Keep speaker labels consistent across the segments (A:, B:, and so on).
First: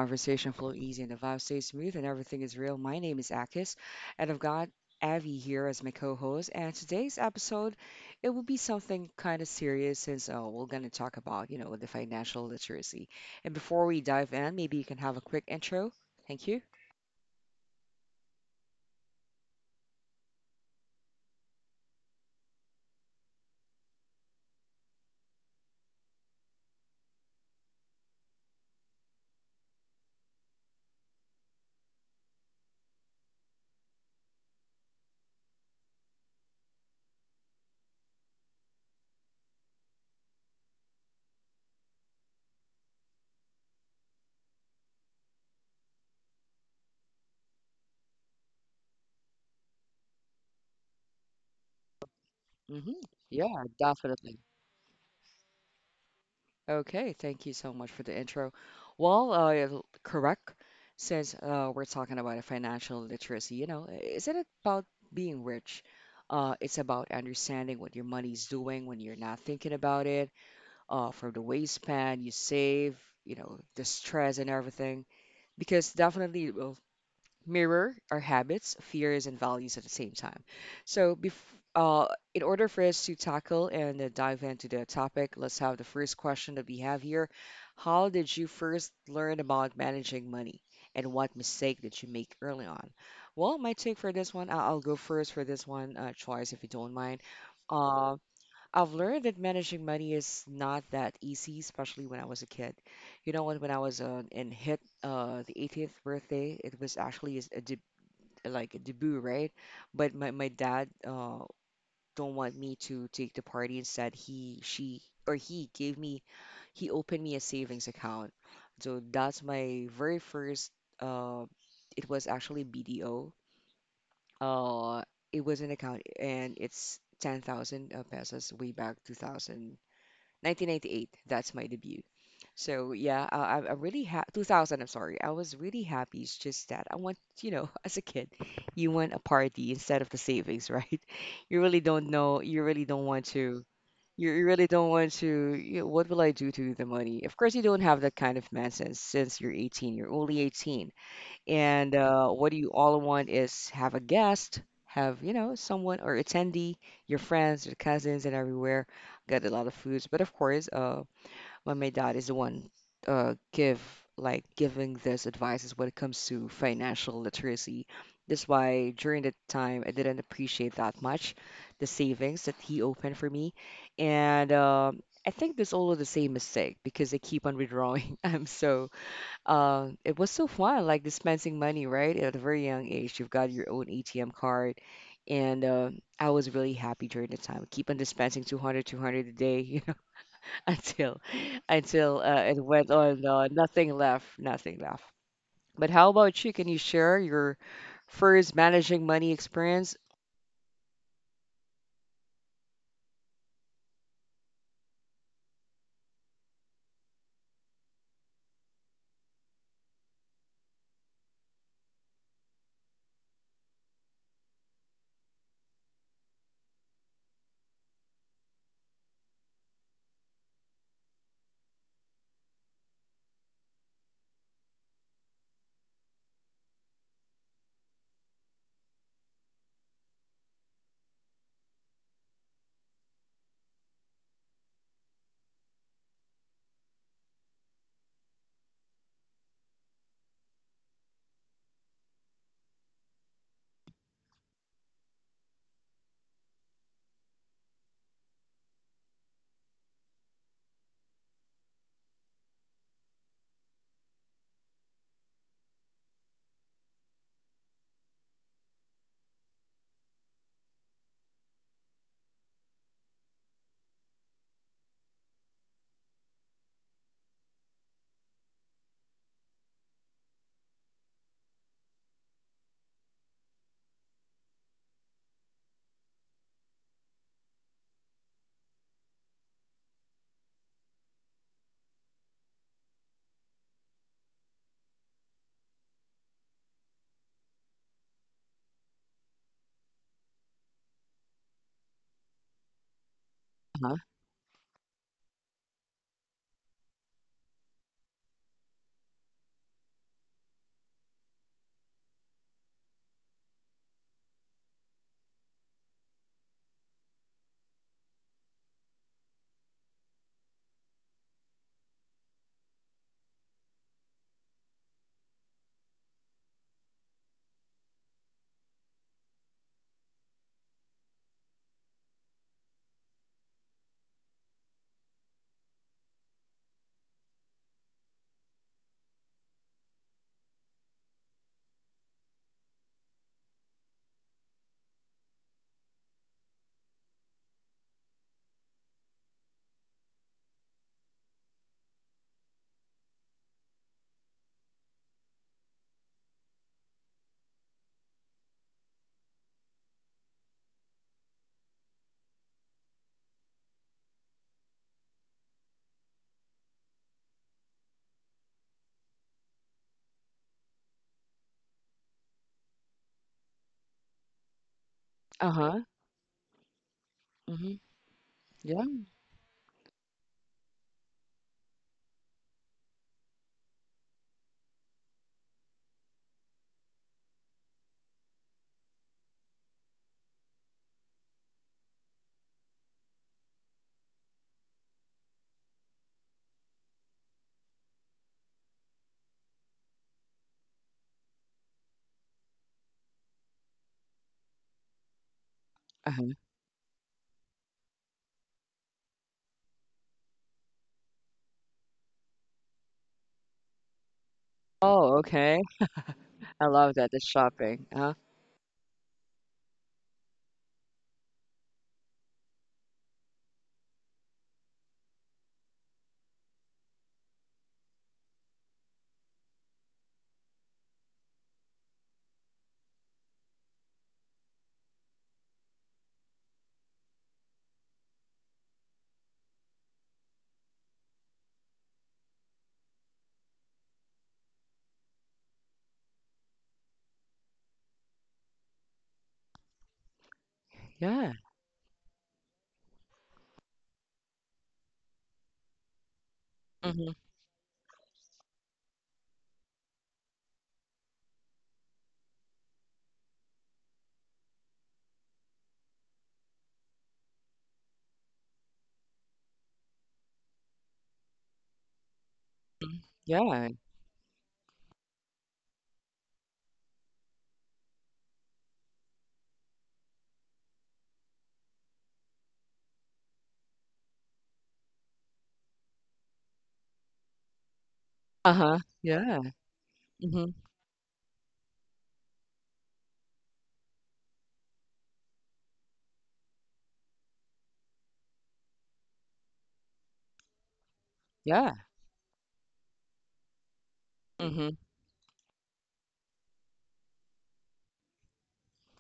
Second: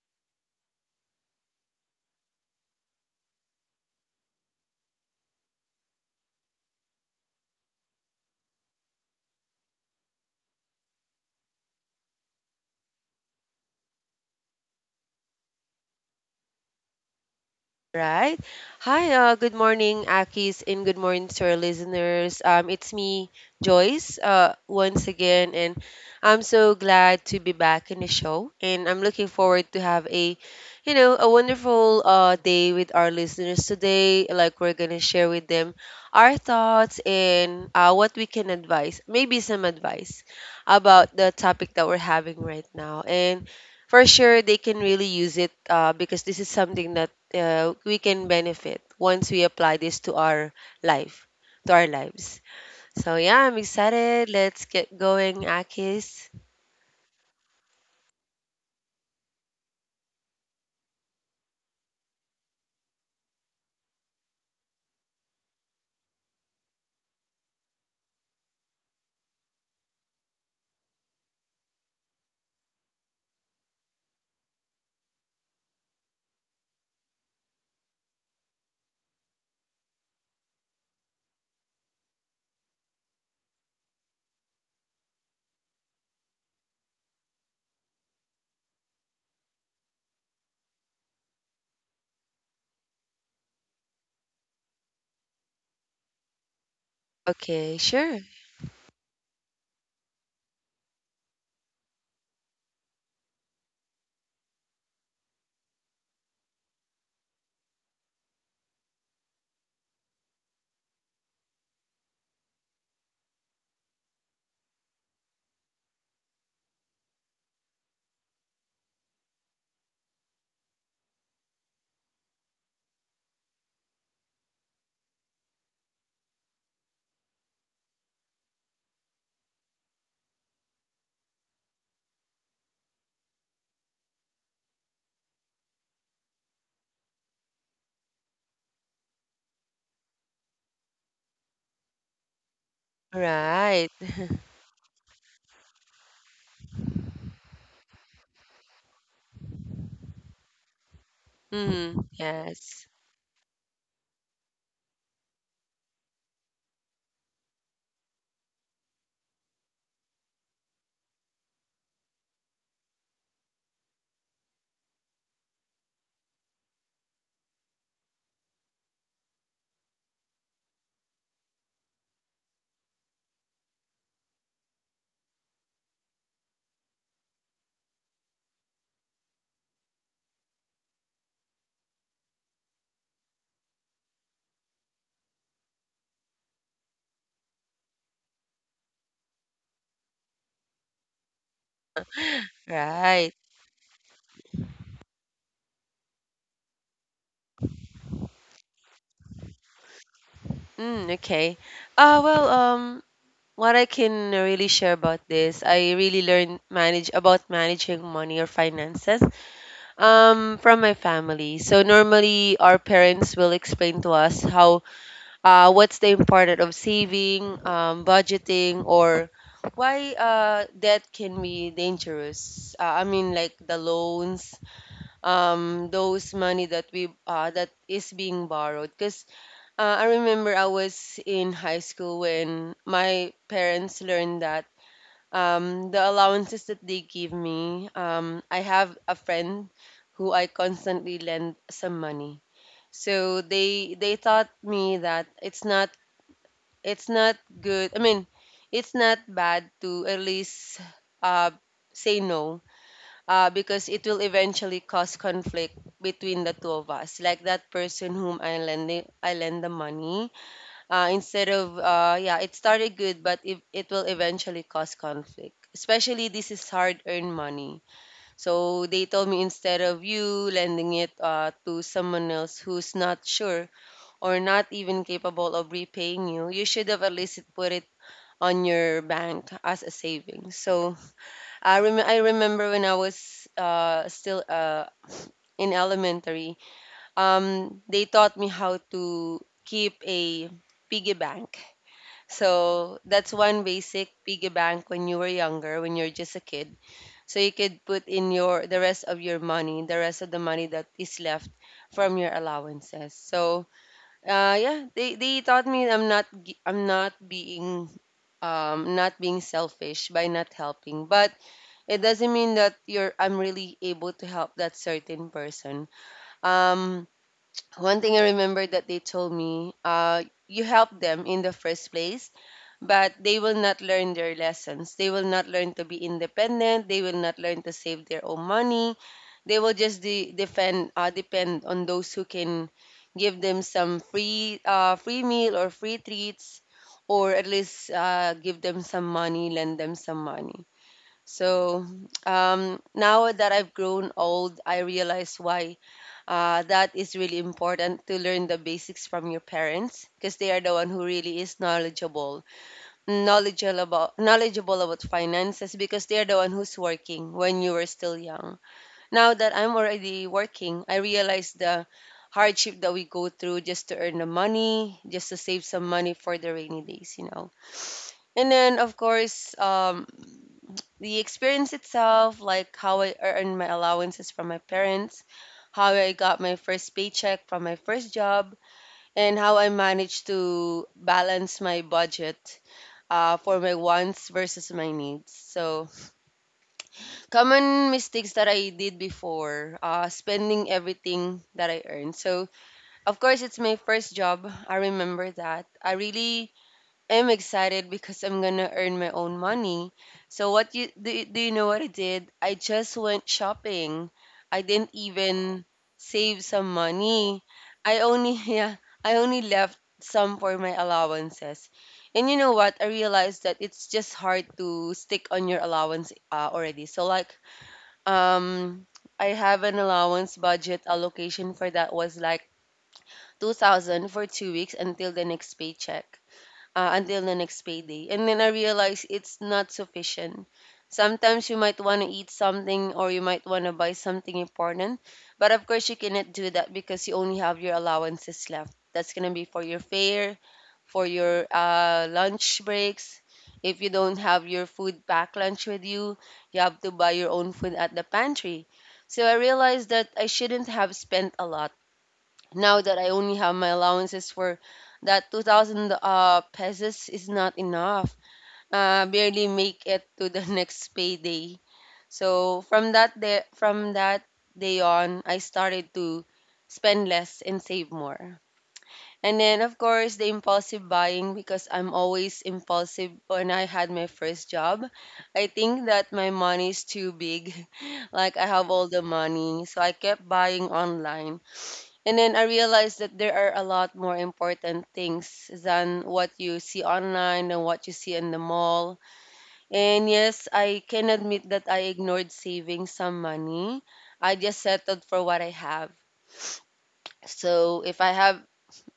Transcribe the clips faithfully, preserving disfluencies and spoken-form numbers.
A: conversation flow easy and the vibe stays smooth and everything is real. My name is Akis, and I've got Avi here as my co-host. And today's episode, it will be something kind of serious since uh, we're gonna talk about you know the financial literacy. And before we dive in, maybe you can have a quick intro. Thank you.
B: Right? Hi, uh, good morning, Akis, and good morning to our listeners. Um, it's me, Joyce, uh, once again, and I'm so glad to be back in the show, and I'm looking forward to have a, you know, a wonderful uh, day with our listeners today. Like we're gonna share with them our thoughts and uh, what we can advise, maybe some advice about the topic that we're having right now, and for sure they can really use it uh, because this is something that uh, we can benefit once we apply this to our life, to our lives.
A: Hmm.
B: So yeah, I'm
A: Yeah,
B: excited.
A: definitely.
B: Let's get going, Akis.
A: Okay, thank you so much for the intro. Well, uh, l- correct, since uh, we're talking about a financial literacy, you know, is it about being rich? Uh, it's about understanding what your money's doing when you're not thinking about it, uh, from the waistband you save, you know, the stress and everything. Because definitely, uh, mirror our habits, fears, and values at the same time. So, bef- uh, in order for us to tackle and uh, dive into the topic, let's have the first question that we have here. How did you first learn about managing money, and what mistake did you make early on? Well, my take for this one, I- I'll go first for this one, uh, Choice, if you don't mind.
B: Okay,
A: Uh,
B: sure.
A: I've learned that managing money is not that easy, especially when I was a kid. You know, when when I was uh, in hit uh, the eighteenth birthday, it was actually is a deb like a debut, right? But my my dad uh, don't want me to take the party. Instead, he she or he gave me he opened me a savings account. So that's my very first. Uh, it was actually B D O. Uh, it was an account, and it's ten thousand uh, pesos way back two thousand nineteen ninety-eight. That's my debut. So yeah, uh, I, I'm I really ha two thousand. I'm sorry. I was really happy. It's just that I want, you know, as a kid, you want a party instead of the savings, right? You really don't know. You really don't want to.
B: Right.
A: You, you really don't want to. You know, what will I do to the money? Of course, you don't have that kind of mindset since you're eighteen. You're only eighteen. And
B: Mm,
A: uh, what do you
B: yes.
A: all want is have a guest, have, you know, someone or attendee, your friends, your cousins, and everywhere. Got a lot of foods. But of course, uh, when my dad is the one uh, give like giving this advice is when it comes to financial literacy. That's why during that time I didn't appreciate that much the savings that he opened for me. And um I think there's also the same mistake because I keep on withdrawing. I'm so uh, it was so fun, like dispensing money, right? At a very young age, you've got your own A T M card. And uh, I was really happy during the time. Keep on dispensing two hundred, two hundred a day, you know, until until uh, it went on
B: Right.
A: uh, nothing left, nothing left. But how about you? Can you share your first managing money experience?
B: Mm, okay. Uh, well, um, what I can really share about this, I really learned manage about managing money or finances um, from my family. So normally our parents will explain to us how uh, what's the importance of saving, um, budgeting, or why uh, debt can be dangerous. Uh, I mean, like the loans, um, those money that we uh, that is being borrowed. Because uh, I remember I was in high school when my parents learned that um, the allowances that they give me. Um, I have a friend who I constantly lend some money. So they they taught me that it's not it's not good. I mean, it's not bad to at least uh, say no uh, because it will eventually cause conflict between the two of us. Like that person whom I lend the, I lend the money. Uh, instead of uh, yeah, it started good, but if it will eventually cause conflict. Especially this is hard-earned money. So they told me instead of you lending it uh, to someone else who's not sure or not even capable of repaying you, you should have at least put it on your bank as a savings. So I rem- I remember when I was uh, still uh, in elementary, um, they taught me how to keep a piggy bank. So that's one
A: Uh-huh.
B: basic piggy bank when you were younger, when you're just a kid. So you could put in your the rest of your money, the rest of the money that is left from your allowances. So uh, yeah, they they taught me I'm not gi- I'm not being um not being selfish by not helping. But it doesn't mean that you're I'm really able to help that certain person. Um, One thing I remember that they told me, uh, you help them in the first place but they will not learn their lessons. They will not learn to be independent. They will not learn to save their own money. They will just de- defend, uh, depend on those who can give them some free, uh, free meal or free treats, or at least uh, give them some money, lend them some money. So um, now that I've grown old, I realize why uh, that is really important to learn the basics from your parents because they are the one who really is knowledgeable knowledgeable about knowledgeable about finances because they're the one who's working when you were still young. Now that I'm already working, I realize the hardship that we go through just to earn the money, just to save
A: Uh-huh.
B: some money for the rainy days, you know.
A: Hmm.
B: And then
A: Yeah.
B: of course, um, the experience itself, like how I earned my allowances from my parents, how I got my first paycheck from my first job, and how I managed to balance my budget uh, for my wants versus my needs. So, common mistakes that I did before, uh, spending everything that I earned. So, of course, it's my first job. I remember that. I
A: Uh-huh.
B: really I'm excited because I'm gonna earn my own money. So what you do, you- do you know what I did? I just went shopping. I didn't
A: Oh, okay.
B: even save
A: I
B: some
A: love that. The
B: money.
A: shopping.
B: I
A: Uh,
B: only yeah, I only left some for my allowances. And you know what? I realized that it's just hard to stick on your allowance uh, already. So like um I have an allowance budget allocation for that was like two thousand for two weeks until the next paycheck uh, until the next payday. And then I realized it's not sufficient. Sometimes you might want to eat something or you might want to buy something important, but of course you cannot do that because you only have your allowances left. That's going to be for your fare, for
A: yeah.
B: your uh, lunch breaks. If you don't have your food pack lunch with you, you have to
A: Mm-hmm.
B: buy your own food at the pantry. So I realized that I shouldn't have spent a lot now that I only have my allowances for that two thousand uh, pesos is not enough. Uh, barely make it to the next payday. So from that day,
A: Yeah.
B: from that day on, I started to spend less and save more. And then of course the impulsive buying because I'm always impulsive when I had my first job. I think that my money is too big. Like I have
A: Uh-huh.
B: all the
A: Yeah.
B: money. So I kept
A: Mm-hmm.
B: buying online and then I realized that there are a lot more important things than what you see online and what you see in the mall. And yes, I can admit that I
A: Yeah.
B: ignored saving some money. I just
A: Mm-hmm.
B: settled for what I have. So if I have,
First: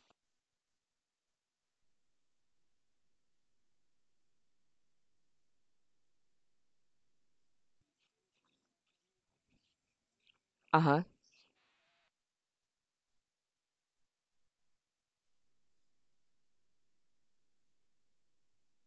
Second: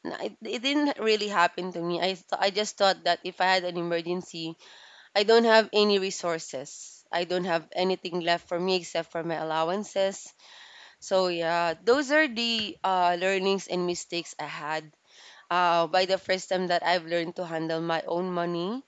B: it, it didn't really happen to me. I th- I just thought that if I had an emergency, I don't have any resources. I don't have anything left for me except for my allowances.
A: Uh-huh.
B: So yeah, those are the uh, learnings and mistakes I had uh, by the first time that I've learned to handle my own money.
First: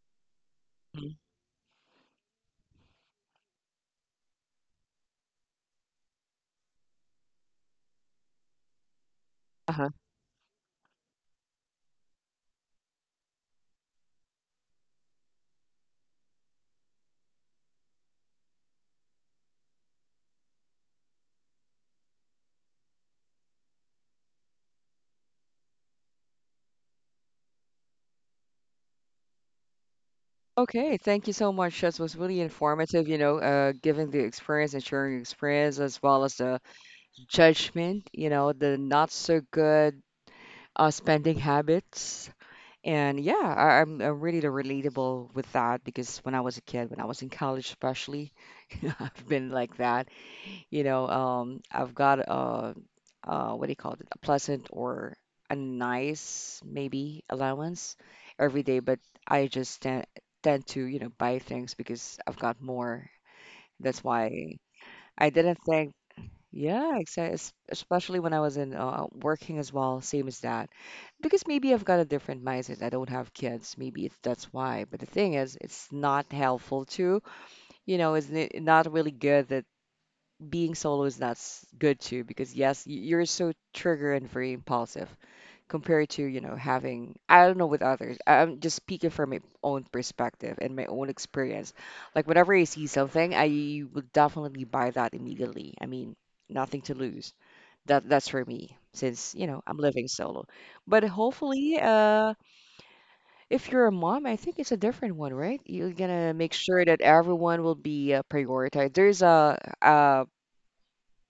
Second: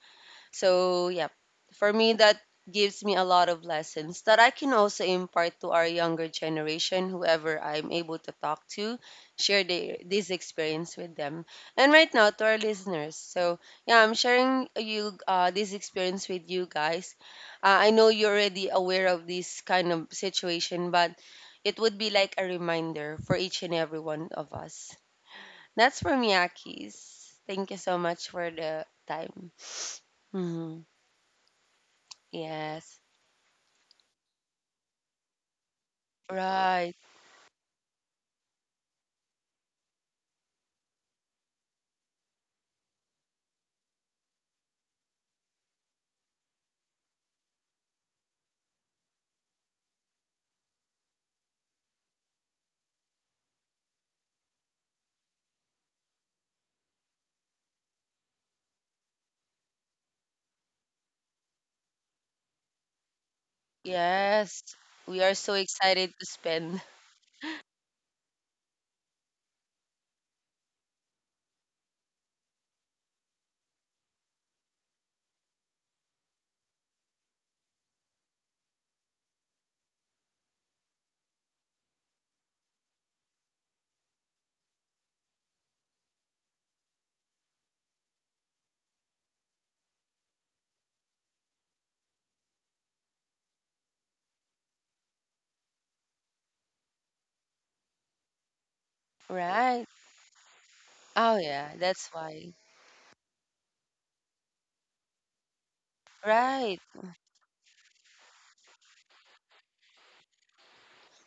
B: So,
A: Mhm.
B: yeah, for me, that gives me a lot of lessons that I can also impart to our younger generation, whoever I'm able to talk to, share
A: Uh-huh.
B: the, this experience with them. And right now, to our listeners. So, yeah, I'm sharing you uh, this experience with you guys. Uh, I know you're already aware of this kind of situation, but it would be like a reminder for each and every one of us. That's from Yakis. Thank you so much for the time. Hmm.
A: Okay, thank you so much. This was really
B: Yes.
A: informative, you know, uh, giving the experience and sharing experience as well as the
B: Right.
A: judgment, you know, the not so good uh, spending habits. And yeah, I, I'm, I'm really relatable with that because when I was a kid, when I was in college especially, I've been like that. You know, um, I've got a, uh, what do you call it? A pleasant or a nice maybe allowance every day, but I just tend, tend to, you know, buy things because I've got more. That's why
B: Yes. We
A: I
B: are so
A: didn't think,
B: excited to spend.
A: yeah, exa- especially when I was in uh, working as well, same as that. Because maybe I've got a different mindset. I don't have kids. Maybe it's that's why. But the thing is, it's not helpful too. You know, it's n- not really good, being solo is not s- good too because yes y- you're so trigger and very impulsive compared to, you know having, I don't know, with others. I- i'm just speaking from my own perspective and my own experience. Like whenever I see something, I will definitely buy that immediately. I mean, nothing to lose. That that's for me since, you know I'm
B: Right.
A: living solo. But
B: Oh, yeah.
A: hopefully,
B: That's
A: uh
B: why.
A: if you're a mom, I think it's a different one, right? You're gonna make
B: Right.
A: sure that everyone will be uh, prioritized. There's a uh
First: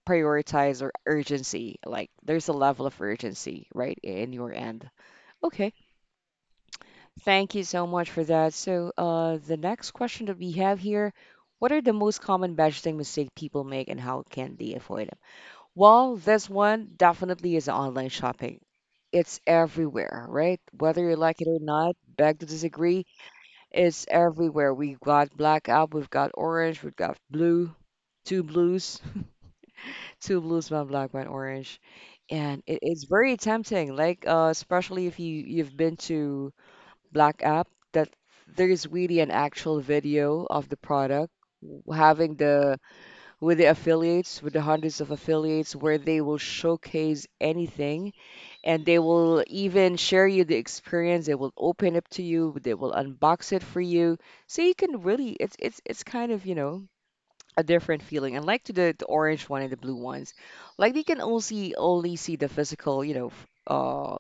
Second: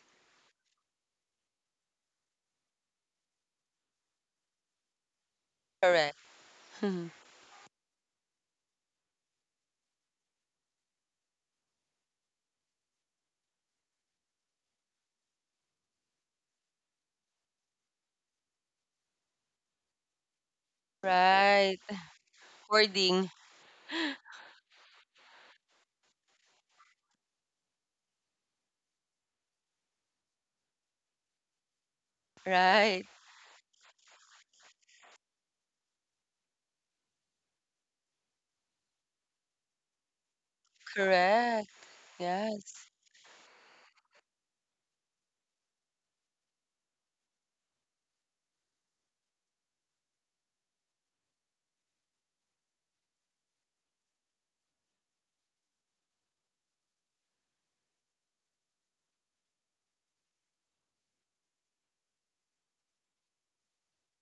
A: prioritize or urgency. Like there's a level of urgency, right, in your end. Okay.
B: Correct.
A: Thank you so much for that. So, uh, the next question that we have here, what are the most common budgeting mistake people make and how can they avoid them? Well, this one definitely is online shopping. It's everywhere, right? Whether you like it or
B: Right.
A: not, beg to disagree,
B: Recording.
A: it's everywhere. We've got blackout, we've got orange, we've got blue, two blues. two blues, one black, one orange, and it,
B: Right.
A: it's very tempting. Like uh, especially if you you've been to Black App, that there is really an actual video of the product
B: Correct.
A: w- having the
B: Yes.
A: with the affiliates, with the hundreds of affiliates, where they will showcase anything, and they will even share you the experience. They will open up to you, they will unbox it for you, so you can really, it's it's it's kind of, you know a different feeling. Unlike to the, the orange one and the blue ones, like they can only see only see the physical, you know, f- uh,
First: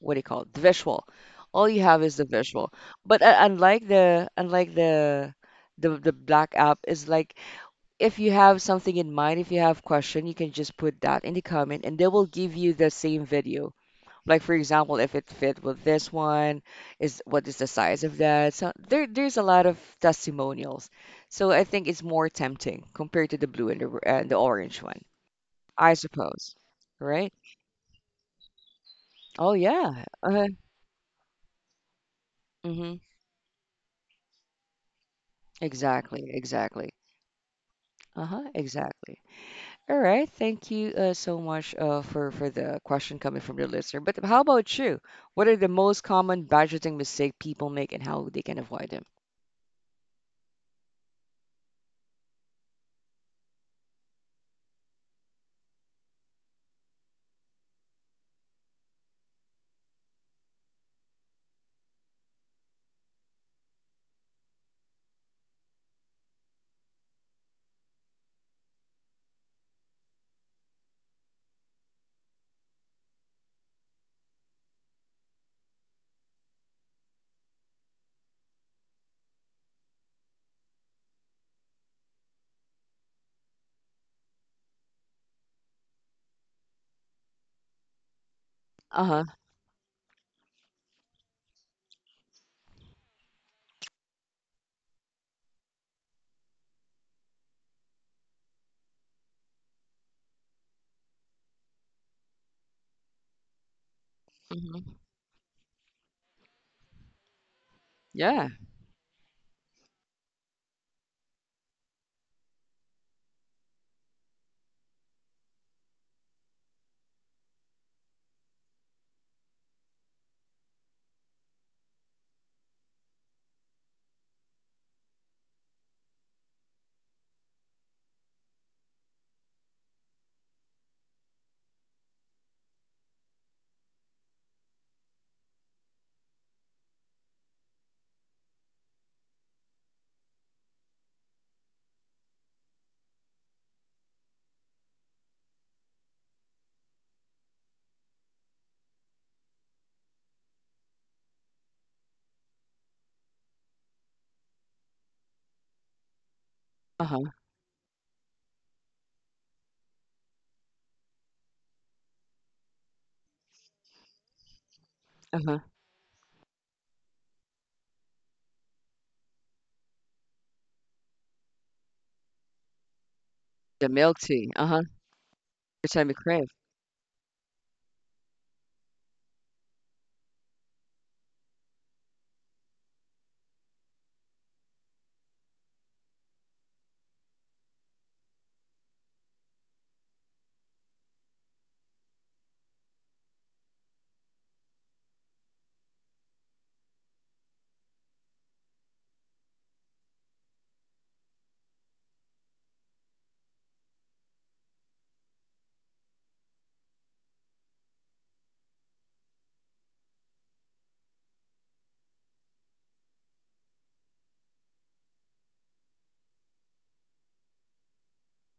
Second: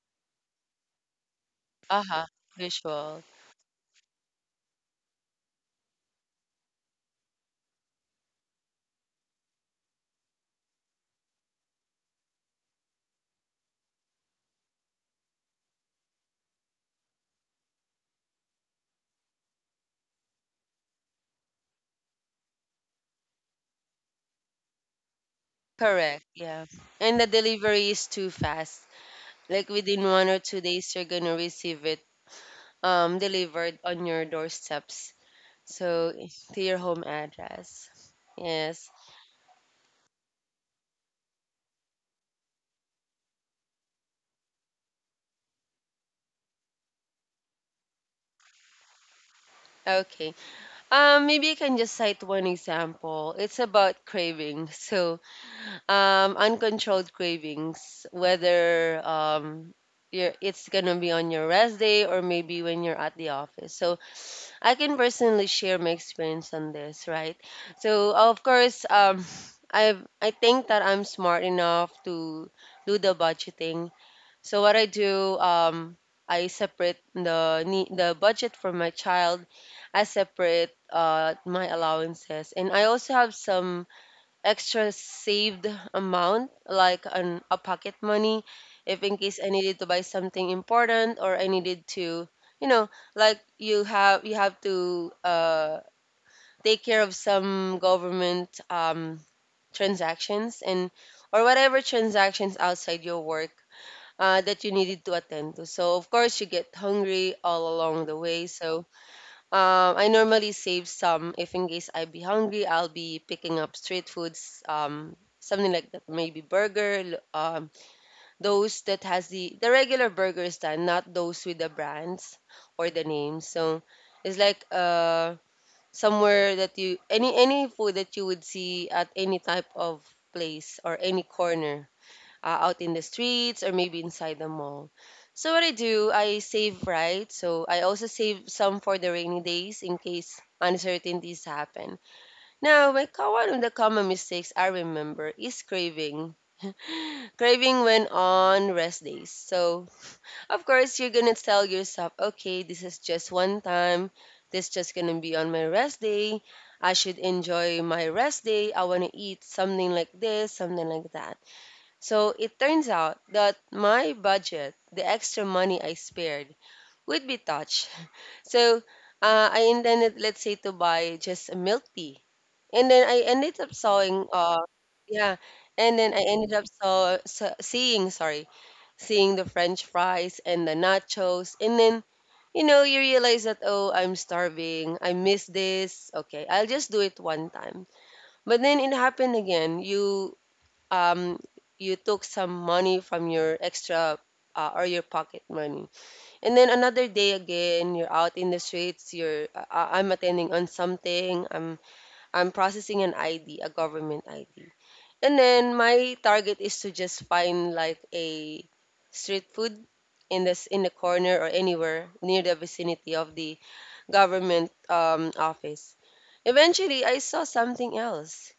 A: what do you call it, the visual. All you have is the
B: Uh-huh.
A: visual. But
B: Visual.
A: uh, unlike the unlike the the the black app is like, if you have something in mind, if you have question, you can just put that in the comment, and they will give you the same video. Like for example, if it fit with this one, is what is the size of that? So there, there's a lot of testimonials. So I think it's more tempting compared to the blue and the r- and the orange one, I
B: Correct.
A: suppose.
B: Yeah. And the
A: Right?
B: delivery is too fast.
A: Oh
B: Like within
A: yeah.
B: one or
A: Uh,
B: two days, you're going to receive it
A: mm-hmm.
B: um, delivered on your doorstep. So
A: Exactly.
B: to your
A: Exactly.
B: home address.
A: Uh-huh.
B: Yes.
A: Exactly. All right. Thank you uh, so much uh, for for the question coming from the listener. But how about you? What are the most common budgeting mistake people make and how they can avoid them?
B: Okay. Um, maybe I can just cite one example. It's about cravings. So, um, uncontrolled cravings, whether um, you're, it's gonna be on your rest day or maybe when you're at the office. So, I can personally share my experience on this, right? So, of course, um, I I think that I'm smart enough to do the budgeting. So what I do, um, I separate the nee- the budget for my child. I separate uh, my allowances, and I also have some extra saved amount, like an a pocket money, if in
A: Uh-huh.
B: case I needed to buy something important or I needed to, you know, like you have you have to uh, take care of some government um, transactions and or whatever transactions outside your work uh, that you
A: Hmm.
B: needed to attend to. So, of course, you get hungry all along the way.
A: Yeah.
B: So, um, I normally save some if in case I be hungry, I'll be picking up street foods, um, something like that, maybe burger, l- um, those that has the the regular burgers, then not those with the brands or the names. So, it's like uh somewhere that you any any food that you would see at any type of place or any corner uh, out in the streets or maybe inside the mall. So what I do, I save right. So I also save some for the rainy days in case uncertainties happen. Now, my co- one of the common mistakes I remember is craving. Craving when on rest days. So, of course, you're gonna tell yourself, okay, this is just one time. This just gonna be on my rest day. I should
A: Uh-huh.
B: enjoy my rest day. I wanna eat something like this, something like that. So it turns out that my budget, the extra
A: Uh-huh.
B: money I spared, would be touched. So uh, I intended, let's say, to buy just a milk tea, and then I ended up
A: The milk
B: sawing,
A: tea.
B: uh,
A: Uh-huh.
B: yeah,
A: Every
B: and
A: time
B: then
A: you
B: I
A: crave.
B: ended up saw, sa seeing, sorry, seeing the French fries and the nachos, and then you know you realize that oh, I'm starving, I miss this. Okay, I'll just do it one time, but then it happened again. You um, you took some money from your extra uh, or your pocket money. And then another day again, you're out in the streets. You're uh, uh, I'm attending on something. I'm I'm processing an I D, a government I D. And then my target is to just find like a street food in this in the corner or anywhere near the vicinity of the government um, office. Eventually, I saw something else.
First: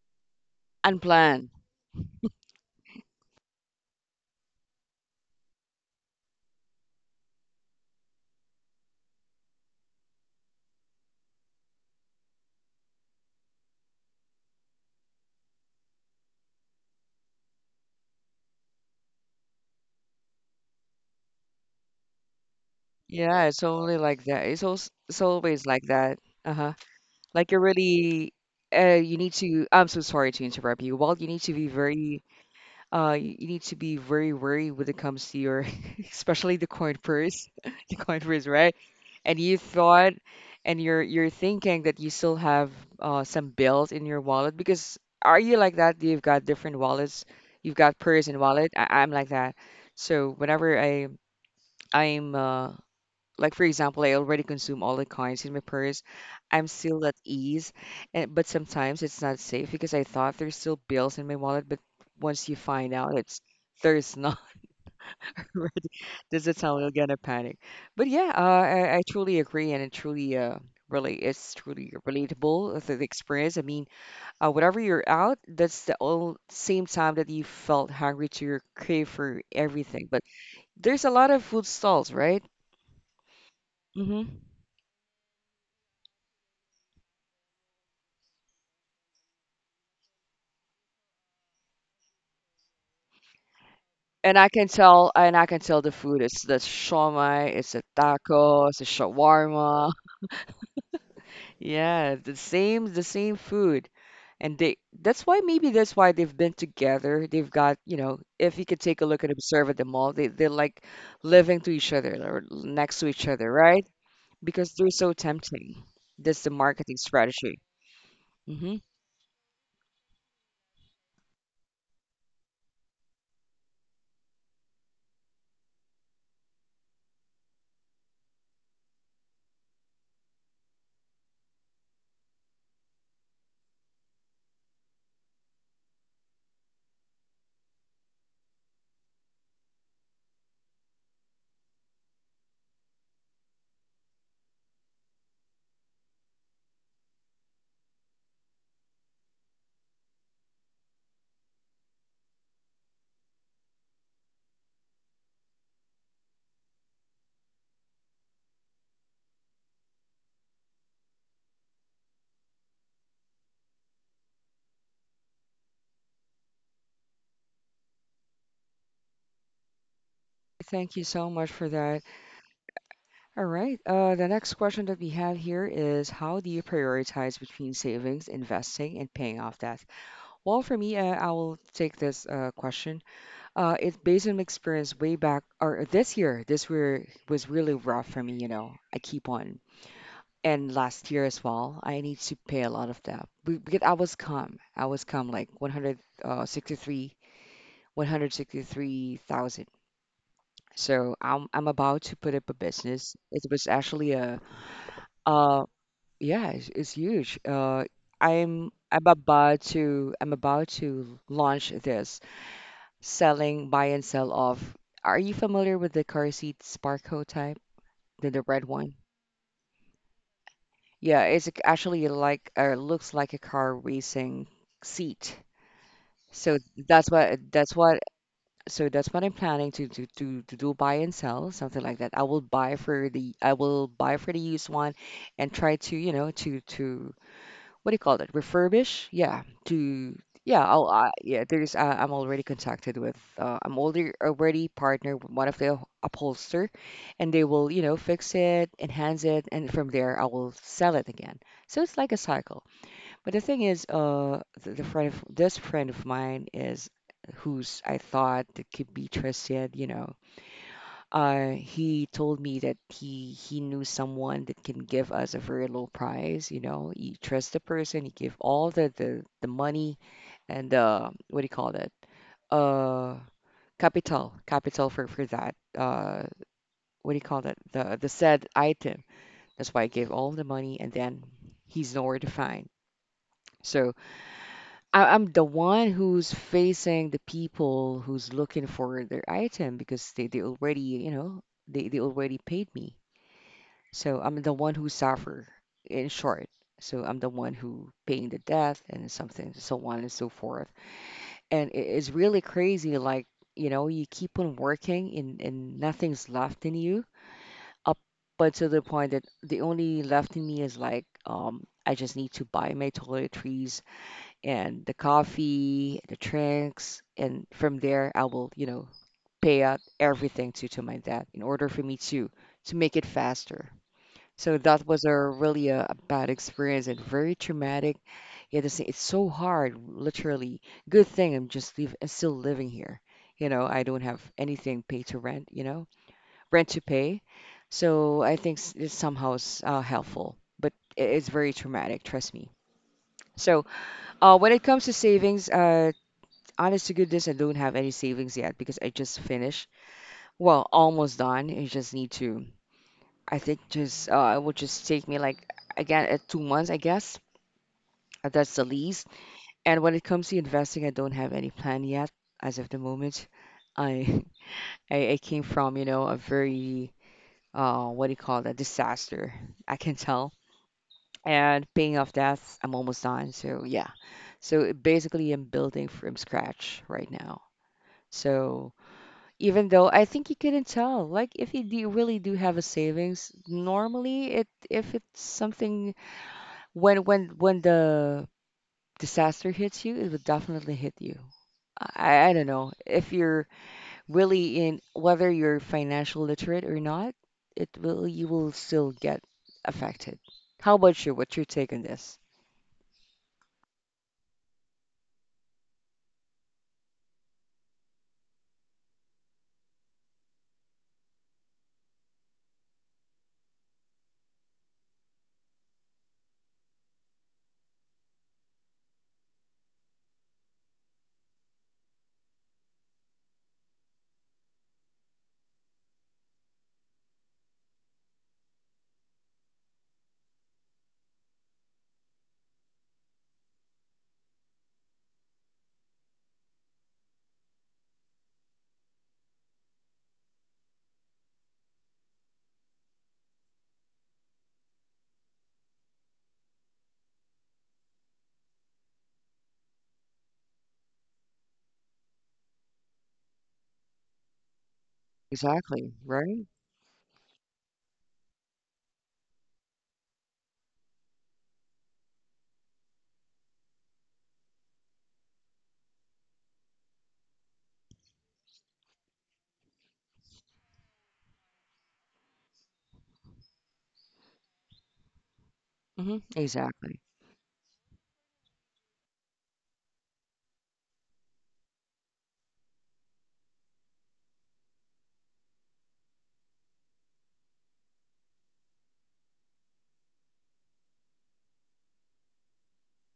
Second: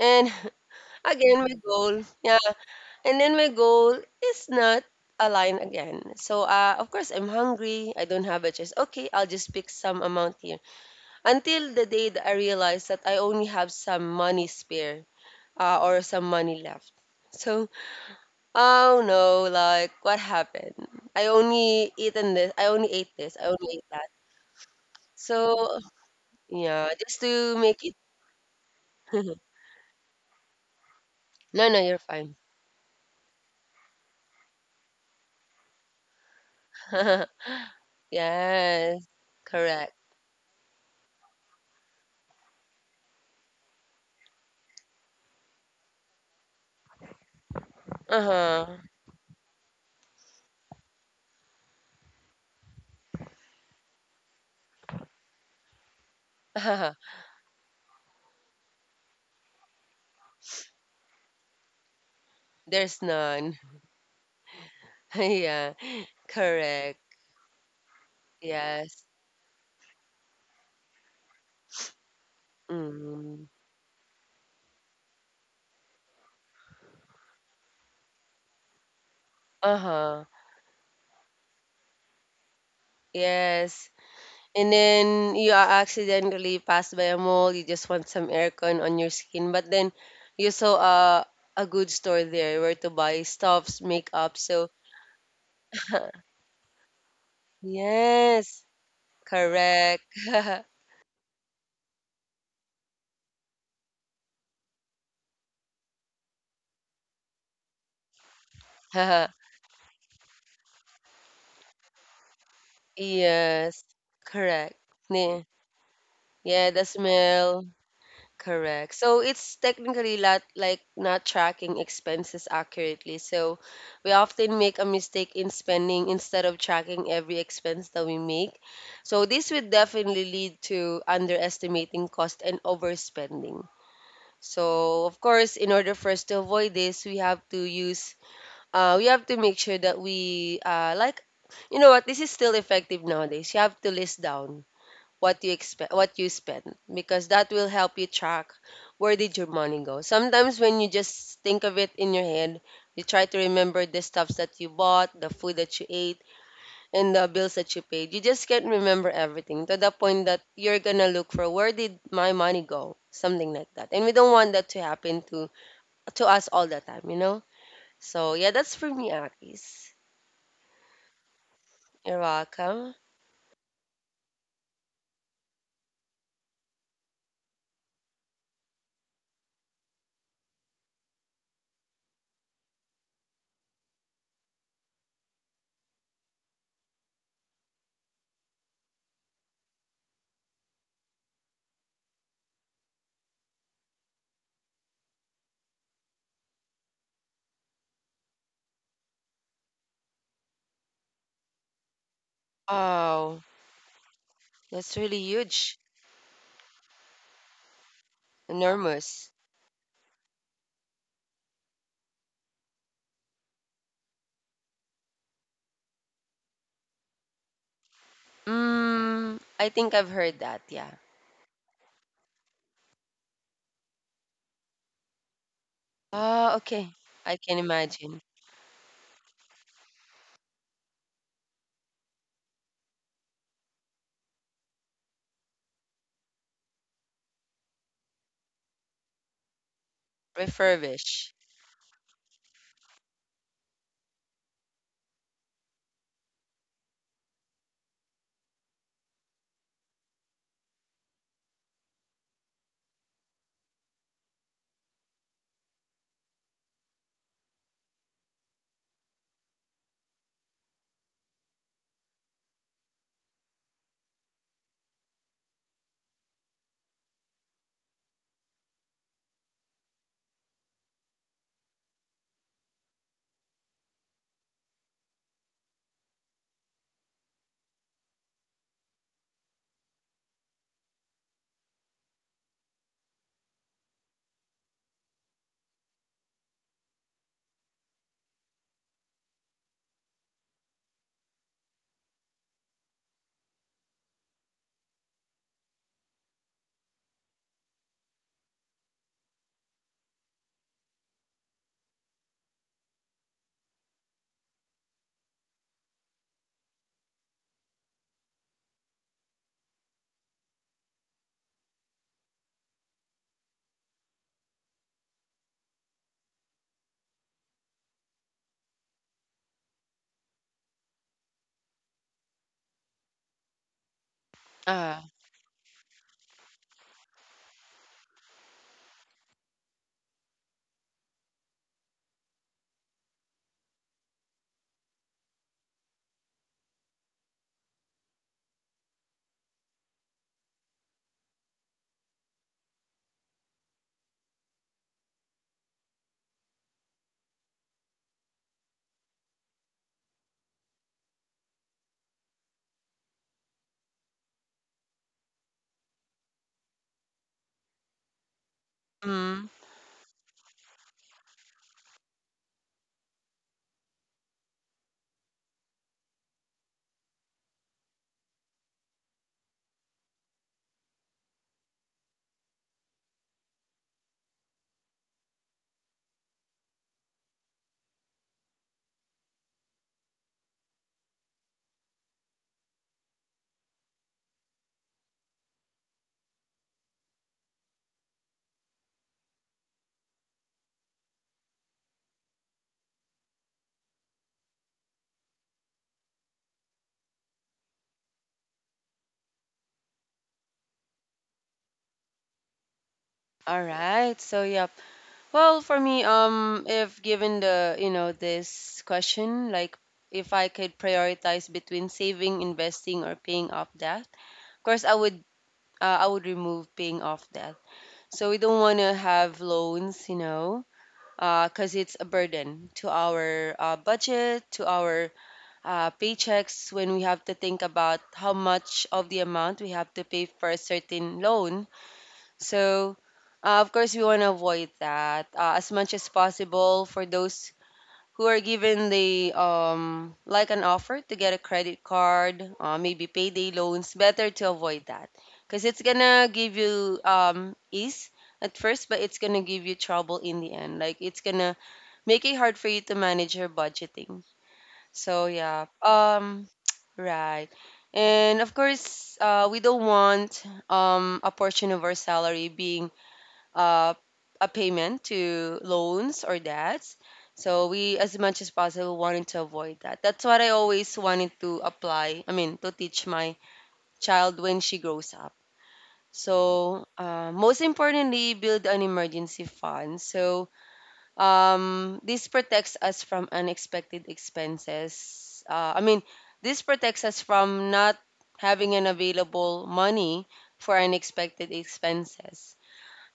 B: And again,
A: Unplanned.
B: my goal, yeah. And then my goal is not aligned again. So, uh, of course, I'm hungry. I don't have a choice. Okay, I'll just pick some amount here. Until the day that I realize that I only have some money spare uh, or some money left. So, oh no, like what happened? I only eaten this. I only ate this.
A: Yeah,
B: I
A: it's
B: only ate
A: only
B: that.
A: like that. It's also it's always
B: So,
A: like that. Uh-huh.
B: yeah, just
A: Like
B: to
A: you're
B: make it.
A: really uh you need
B: No,
A: to I'm so sorry to interrupt you. Well, you need to be
B: no, you're
A: very
B: fine.
A: uh you, you need to be very wary when it comes to your especially the coin purse the coin purse, right,
B: Yes,
A: and you
B: correct.
A: thought, and you're you're thinking that you still have uh some bills in your wallet, because are you like that? You've got different wallets, you've got purse and wallet.
B: Uh
A: I, I'm like that. So whenever I I'm uh like for example, I already consume all the coins in my purse. I'm
B: huh.
A: still at ease, and, but sometimes it's not safe because I thought there's still bills in my wallet, but once you find
B: There's
A: out, it's
B: none.
A: there's not
B: Yeah,
A: already. This is how you're
B: correct.
A: gonna panic. But yeah, uh, I, I
B: Yes.
A: truly agree, and it truly uh really it's truly relatable, the, the
B: Mm.
A: experience. I mean, uh, whatever you're out, that's the all same time that you felt hungry to your crave for everything. But
B: Uh-huh.
A: there's a lot of food stalls, right?
B: Yes.
A: Mm-hmm.
B: And then you are accidentally passed by a mall, you just want some aircon on your skin, but then you saw a a good store there where to buy stuffs, makeup.
A: And I can
B: So,
A: tell, and I can tell the food. It's the shawmai, it's a
B: yes.
A: taco, it's a shawarma.
B: Correct.
A: Yeah, the same, the same food. And they, that's why maybe that's why they've been together. They've got, you know, if you could take a look and observe at the mall, they they're like living to each other or next to each other, right?
B: Yes.
A: Because
B: Correct.
A: they're so
B: Ne-
A: tempting. That's the
B: Yeah, the
A: marketing strategy.
B: smell.
A: Hmm.
B: Correct. So it's technically not like not tracking expenses accurately. So we often make a mistake in spending instead of tracking every expense that we make. So this would definitely lead to underestimating cost and overspending. So of course, in order for us to avoid this, we have to use uh, we have to make sure that we uh, like you know what this is still effective nowadays. You have to list down what you expect what you spend because that will help you track where did your money go sometimes when you just think of it in your head, you try to remember the stuffs that you bought, the food that you ate, and the bills that you paid. You just can't remember everything to the point that you're gonna look for where did my money go, something like that, and we don't want that to happen to to us all the time, you know. So yeah, that's for me, Aki's.
A: Thank you so much for that.
B: You're welcome.
A: All right. Uh, the next question that we have here is, how do you prioritize between savings, investing, and paying off debt? Well, for me, uh, I will take this uh, question. Uh, it's based on my experience way back, or this year. This year was really rough for me. You know, I keep on, and last year as well. I need to pay a lot of debt. Be- because I was calm. I was calm like one hundred sixty-three, one hundred sixty-three thousand. So I'm I'm about to put up a business.
B: Oh,
A: It was actually a
B: that's really
A: um
B: huge.
A: yeah, it's, it's huge. Uh, I'm I'm
B: Enormous.
A: about to I'm about to launch this selling buy and sell off. Are you familiar with the car seat Sparco type, the the red one?
B: Mm, I think I've heard that, yeah.
A: Yeah, it's ac- actually like uh, looks like a car racing seat.
B: Oh,
A: So
B: okay.
A: that's
B: I
A: what
B: can
A: that's what
B: imagine.
A: so that's what I'm planning to to to to do, buy and sell something like that. I will buy for the I will buy for the used one and try to you know to to what do you call that? Refurbish? Yeah. To yeah, I'll I,
B: Refurbish.
A: yeah. There's uh, I'm already contacted with. Uh, I'm already already partnered with one of the upholster, and they will, you know, fix it, enhance it, and from there I will sell it again. So it's like a cycle. But the thing is, uh, the, the friend of this friend of mine is who's I thought that could be trusted, you know, uh, he told me that he he knew someone that can give us a very low price. You know, he trusts the person. He give all the the, the money and uh, what do you call that? Uh, capital, capital for for that. Uh, what do you call that? The the said item. That's why I gave all the money, and then he's nowhere to find. So I, I'm the one who's facing the people who's looking for their item because they, they already, you know, they, they already paid me. So I'm the one who suffer, in short. So I'm the one who paying the debt and something, so on and so forth. And it is really crazy. Like, you know, you keep on working and, and nothing's left in you up but to the point that the only left in me is like, um, I just need to buy my toiletries and the coffee, the drinks, and from there I will, you know, pay out everything to to my dad in order for me to to make it faster. So that was a
B: Ah.
A: really a, a bad experience and very traumatic. Yeah, this, it's so hard, literally. Good thing I'm just leave, I'm still living here. You know, I don't have anything pay to rent, you know, rent to pay. So I think s- it's somehow s- uh, helpful, but i- it's very traumatic, trust me. So uh, when it comes to savings, uh, honest to goodness, I don't have any savings yet because I just finished. Well, almost done. I just need to I think just uh, it would just take me like again uh, two months, I guess. Uh, That's the least.
B: Mm.
A: And when it comes to investing, I don't have any plan yet as of the moment. I I, I came from, you know, a very uh what do you call that, disaster? I can tell. And paying off debts, I'm almost done. So yeah. So basically, I'm building from scratch right now. So even though I think you couldn't tell, like if you do, really do have a savings, normally it if it's something when when when the disaster hits you, it will definitely hit you. I I don't know if you're really in, whether you're financial literate or not, it will, you will still get affected. How about you? What's your take on this?
B: All right. So, yep. Well, for me, um, if given the, you know, this question, like if I could prioritize between saving, investing, or paying off debt, of course, I would, uh, I would remove paying off debt. So we don't want to have loans, you know, uh, because it's a burden to our uh, budget, to our uh, paychecks when we have to think about how much of the amount we have to pay for a certain loan. So, uh, of course, we want to avoid that uh, as much as possible for those who are given the um, like an offer to get a credit card, uh, maybe payday loans. Better to avoid that because it's gonna give you um, ease at first, but it's gonna give you trouble in the end. Like it's gonna make it hard for you to manage your budgeting. So yeah,
A: Exactly, right?
B: um, right, and of course, uh, we don't want um a portion of our salary being uh a payment to loans or debts. So we, as much as possible, wanted to avoid that. That's what I always wanted to apply. I mean, to teach my child when she grows up.
A: Hmm.
B: So
A: Exactly.
B: uh, most importantly, build an emergency fund. So um, this protects us from unexpected expenses. Uh, I mean, this protects us from not having an available money for unexpected expenses.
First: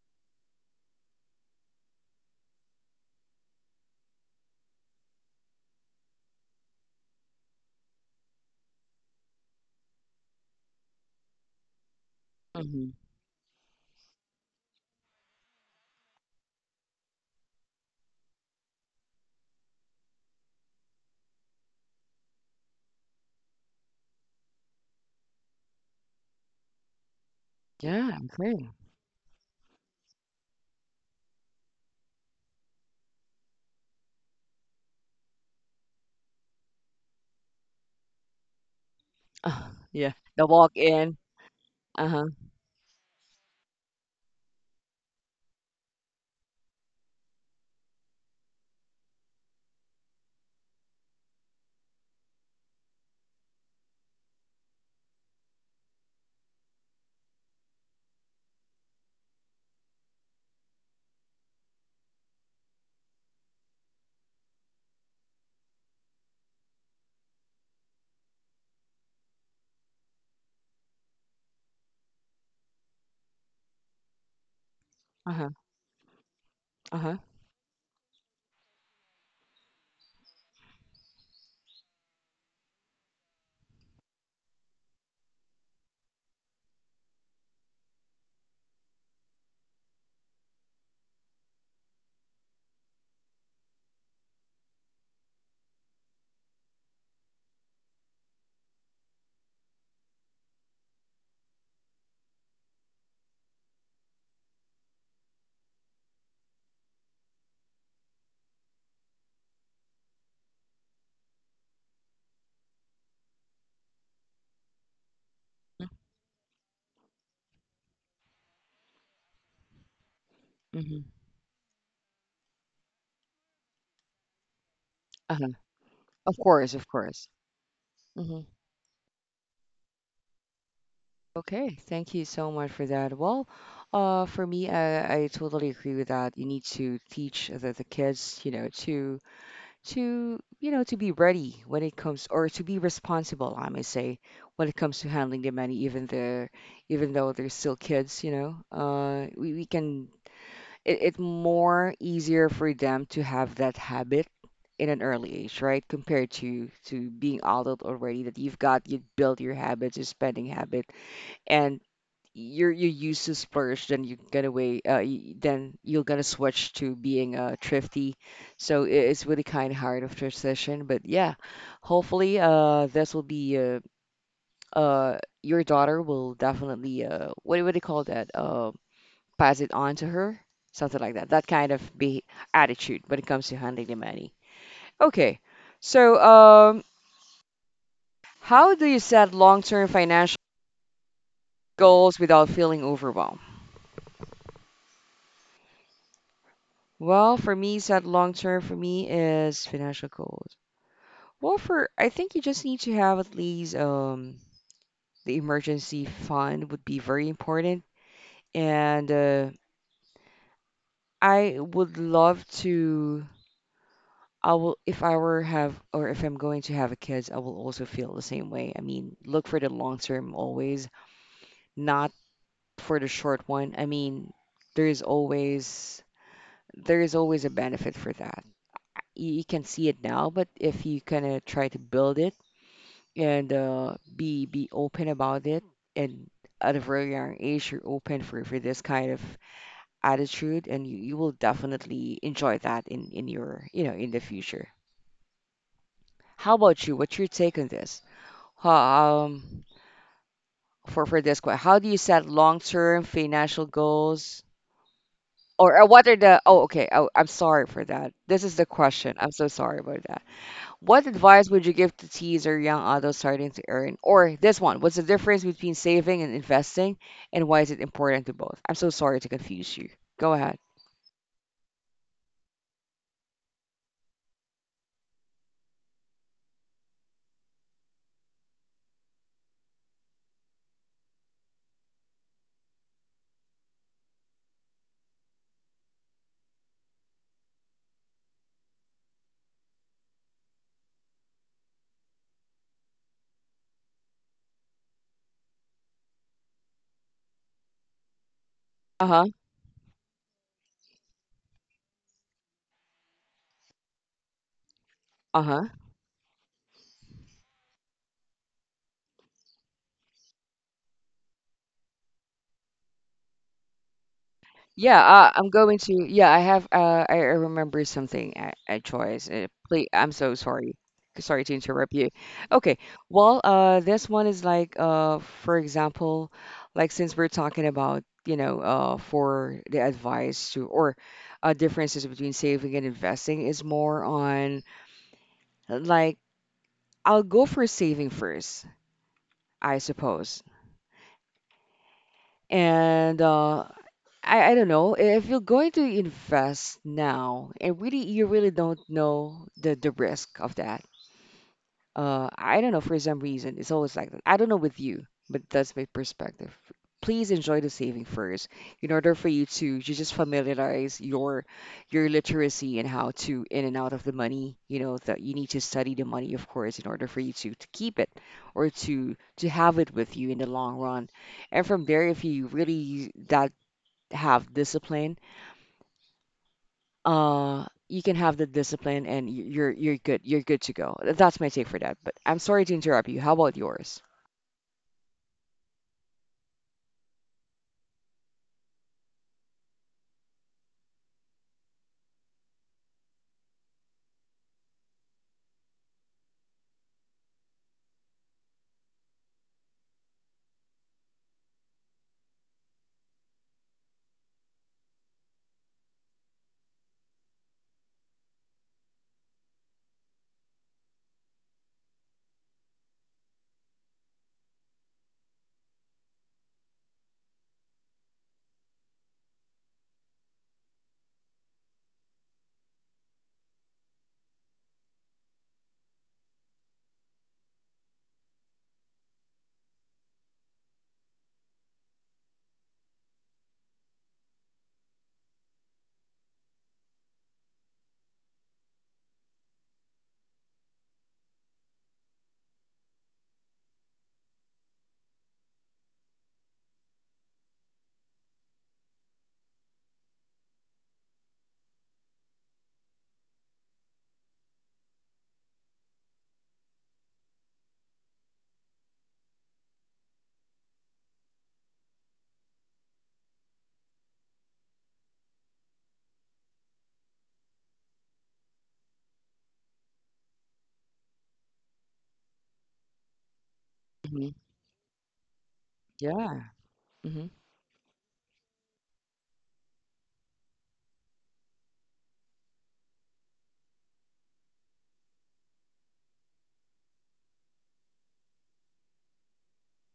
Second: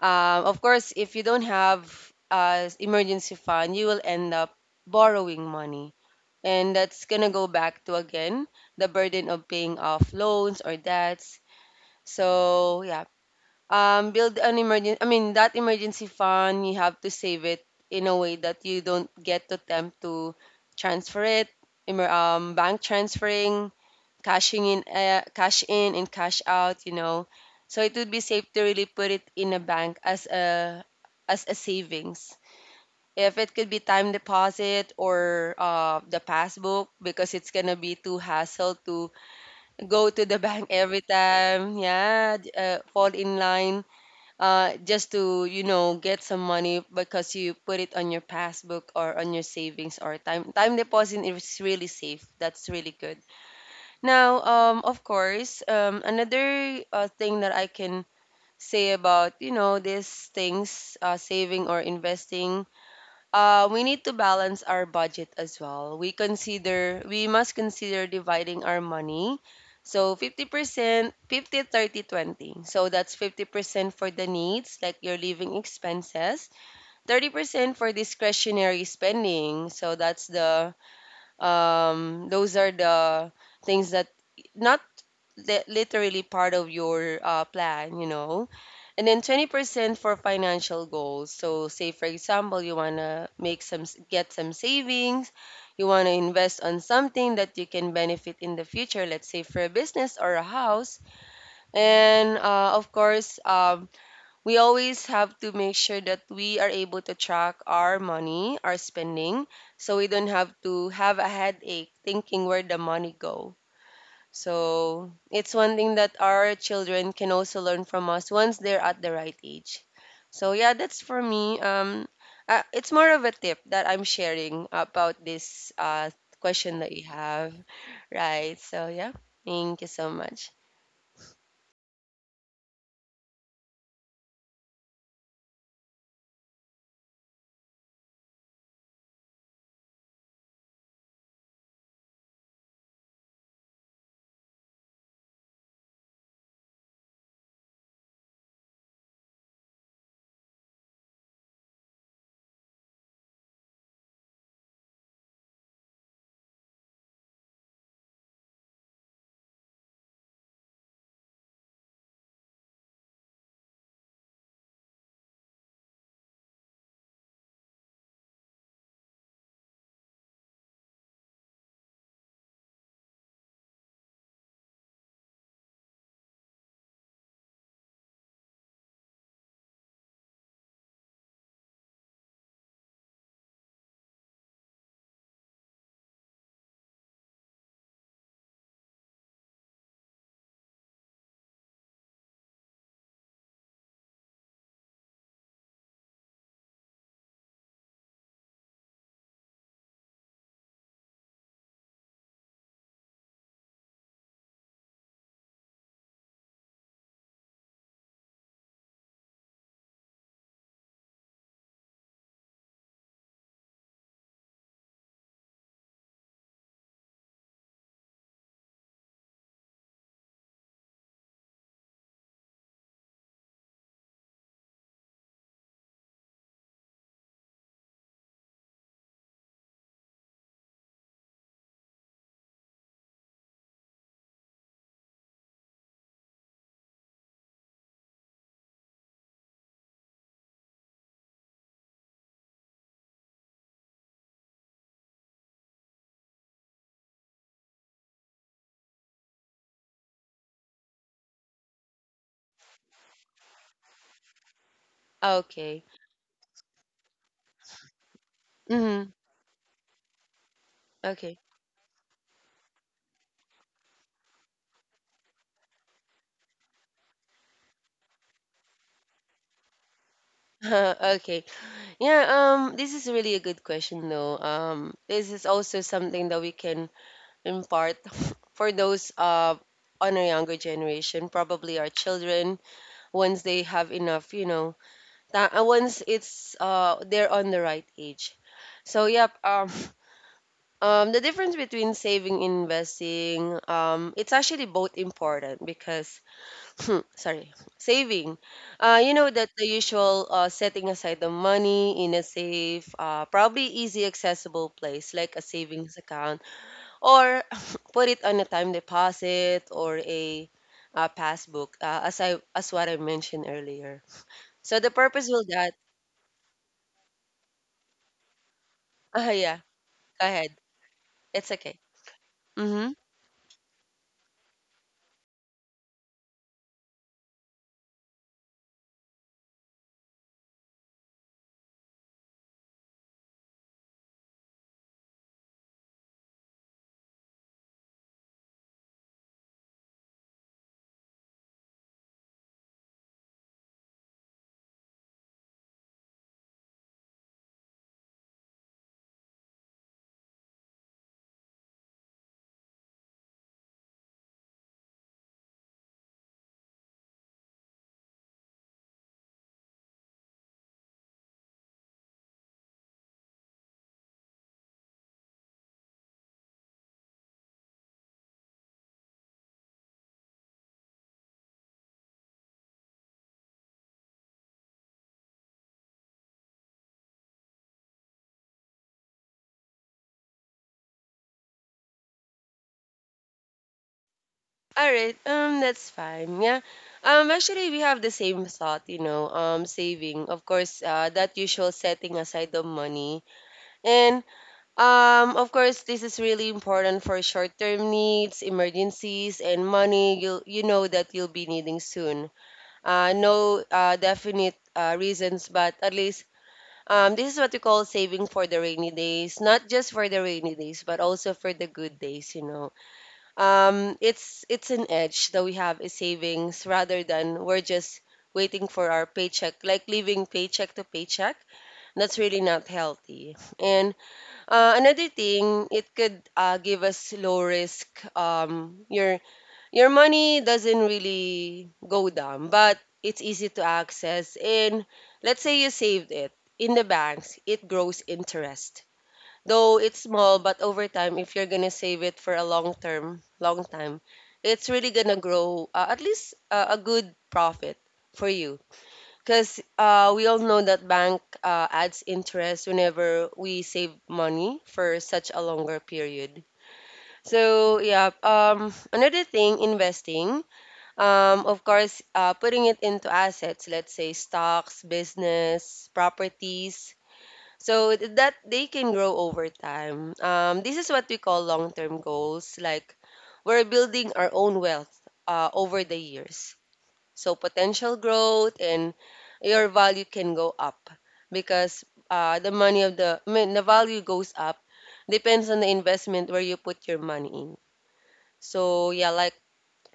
B: Um, of course, if you don't have uh, emergency fund, you will end up borrowing money. And that's gonna go back to again the burden of paying off loans or debts. So
A: Hmm.
B: yeah, um build an emergency, I mean that emergency fund you have to save it in a way that you don't get to tempt to transfer it, emer- um, bank transferring, cashing in, uh, cash in and cash out, you know. So it would
A: Yeah, I
B: be safe to
A: agree.
B: really put it in a bank as a as a savings, if it could be time deposit or uh, the passbook, because it's gonna be too hassle to
A: Uh,
B: go
A: yeah,
B: to the
A: the
B: bank
A: walk
B: every
A: in.
B: time.
A: Uh-huh.
B: Yeah, d- uh, fall in line, uh, just to you know get some money because you put it on your passbook or on your savings or time time deposit is really safe, that's really good. Now um, of course, um, another uh, thing that I can say about you know these things, uh, saving or investing, uh, we need to balance our budget as well. We consider we must consider dividing our money. So fifty percent, fifty thirty twenty. So that's fifty percent for the needs, like your
A: Uh-huh.
B: living expenses,
A: Uh-huh.
B: thirty percent for discretionary spending. So that's the um, those are the things that not li- literally part of your uh, plan, you know. And then twenty percent for financial goals. So say for example, you want to make some s- get some savings, you want to invest on something that you can benefit in the future, let's say for a business or a house. And uh, of course, uh, we always have to make sure that we are able to track our money, our spending, so we don't have to have a headache thinking where the money go. So it's one thing that our children can also learn from us once they're at the right age. So yeah, that's
A: Mm-hmm.
B: for me. Um, uh, it's more of a tip that I'm sharing about
A: Uh-huh.
B: this uh,
A: Of course,
B: question
A: of
B: that you
A: course.
B: have, right? So yeah, thank you so much.
A: Okay, thank you so much for that. Well, uh, for me, I, I totally agree with that. You need to teach the, the kids, you know, to to you know to be ready when it comes, or to be responsible, I may say, when it comes to handling the money, even the even though they're still kids, you know, uh, we, we can it, it more easier for them to have that habit in an early age, right? Compared to to being adult already, that you've got you built your habits, your spending habit, and you're you used to splurge then you get away uh, y- then you're gonna switch to being uh thrifty. So i- it's really kind of hard of transition, but yeah, hopefully uh this will be uh, uh your daughter will definitely uh what what do you call that, uh pass it on to her, something like that, that kind of be attitude when it comes to handling the money. Okay. So um how do you set long-term financial goals without feeling overwhelmed? Well, for me, set long term for me is financial goals. Well, for I think you just need to have at least um the emergency fund would be very important, and uh, I would love to. I will If I were have or if I'm going to have a kids, I will also feel the same way. I mean, look for the long term always, not for the short one. I mean, there is always there is always a benefit for that. You you can see it now, but if you kind of try to build it, and uh, be be open about it, and at a very young age you're open for for this kind of attitude, and you, you will definitely enjoy that in in your, you know, in the future. How about you? What's your take on this? Ho- um for for this question, how do you set long-term financial goals, or, or
B: Okay.
A: what are the oh okay, oh, I'm sorry for that, this is the question,
B: Mm-hmm.
A: I'm so sorry about that. What
B: Okay.
A: advice would you give to teens or young adults starting to earn? Or this one, what's the difference between saving and investing, and why is it important to both? I'm so sorry to confuse you. Go ahead.
B: Okay. Yeah, um, this is really a good question though. Um, this is also something that we can impart for those uh on a younger generation, probably our children, once they have enough, you know, ta- uh, once it's uh they're on the right age. So yep, um, um, the difference between saving and investing, um, it's actually both important because Hmm, Sorry, saving. Uh,
A: Uh
B: you
A: huh.
B: know that the usual uh, setting aside the money in a safe, uh, probably easy accessible place like a
A: Uh huh.
B: savings account, or put it on a time deposit or a, uh passbook, uh, as I as what I mentioned earlier. So the
A: Yeah,
B: purpose
A: uh,
B: will
A: I'm
B: that.
A: going to. Yeah, I have. Uh, I, I remember something at, at Choice.
B: Ah,
A: Uh,
B: yeah.
A: please, I'm
B: Go
A: so
B: ahead.
A: sorry. Sorry
B: It's
A: to
B: okay.
A: interrupt you. Okay.
B: Mm-hmm.
A: Well, uh, this one is like, uh, for example, like since we're talking about, you know, uh, for the advice to or uh, differences between saving and investing is more on like I'll go for saving first, I suppose. And uh, I, I don't know if you're going to invest now and really you really don't know the the risk of that. uh I don't know, for some reason it's always like that, I don't know with you, but that's my perspective. Please enjoy the saving first, in order for you to you just familiarize your your literacy and how to in and out of the money, you know, that you need to study the money, of course, in order for you to, to keep it or to to have it with you in the long run. And from there, if you really that have discipline, uh you can have the discipline and y- you're you're good, you're good to go. That's my take for that, but I'm sorry to interrupt you. How about yours?
B: All right. Um, that's fine. Yeah. Um, actually, we have the same thought, you know, um, saving. Of course, uh, that usual setting aside the money. And um, of course, this is really important for short-term needs, emergencies, and money you you know that you'll be needing soon. Uh, no uh, definite uh, reasons, but at least um, this is what we call saving for the rainy days. Not just for the rainy days, but also for the good days. You know, um, it's it's an edge that we have is savings, rather than we're just waiting for our paycheck, like living paycheck to paycheck. That's really not healthy. And uh, another thing, it could uh, give us low risk. Um, your your money doesn't really go down, but it's easy to access. And let's say you saved it in the banks, it grows interest. Though it's small, but over time, if you're gonna save it for a long term, long time, it's really gonna grow uh, at least uh, a good profit for you. Because uh, we all know that bank uh, adds interest whenever we save money for such a longer period. So yeah, um, another thing, investing. Um, of course, uh, putting it into assets, let's say stocks, business, properties, so th- that they can grow over time. Um, this is what we call long-term goals. Like we're building our
A: Mhm.
B: own wealth uh, over the
A: Yeah.
B: years.
A: Hmm.
B: So potential growth and your value can go up because uh, the money of the, I mean, the value goes up depends on the investment where you put your money in. So yeah, like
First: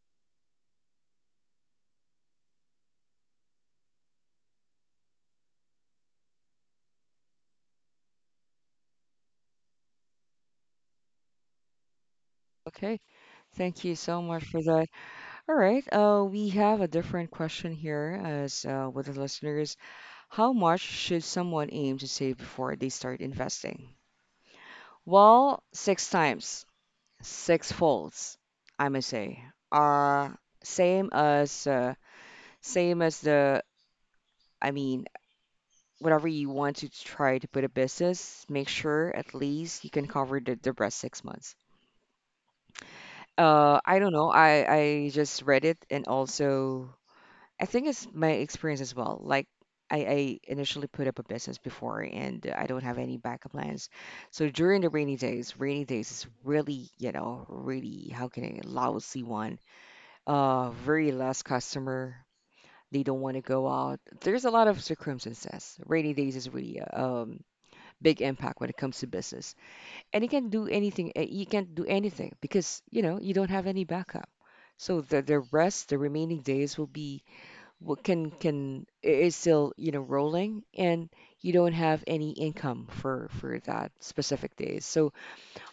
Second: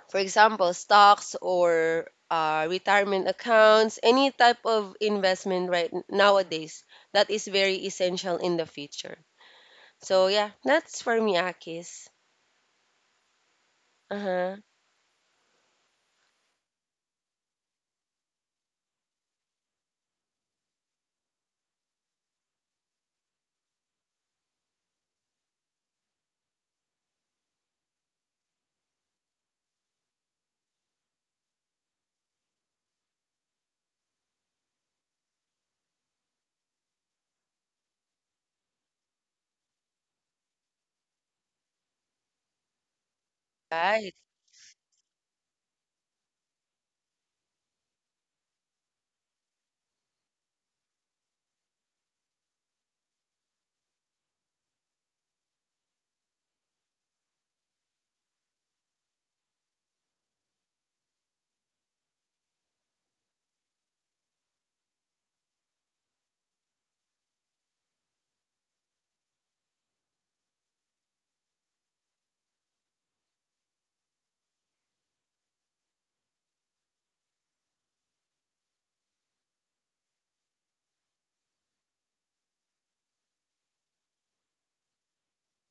B: for example, stocks or uh, retirement accounts, any type of investment right nowadays that is very essential in the future. So yeah, that's for me, Akis.
A: Okay, thank you
B: Uh
A: so much
B: huh.
A: for that. All right, uh we have a different question here as uh, with the listeners. How much should someone aim to save before they start investing? Well, six times, six folds, I must say. uh Same as uh, same as the I mean, whatever you want to try to put a business, make sure at least you can cover the, the rest six months. Uh, I don't
B: Right.
A: know. I, I just read it, and also I think it's my experience as well. Like I, I initially put up a business before, and I don't have any backup plans. So during the rainy days, rainy days is really, you know, really how can I lousy one. Uh, very less customer. They don't want to go out. There's a lot of circumstances. Rainy days is really um big impact when it comes to business. And you can't do anything. uh, You can't do anything because you know you don't have any backup. So the the rest, the remaining days will be what can can i- is still you know rolling, and you don't have any income for for that specific days. So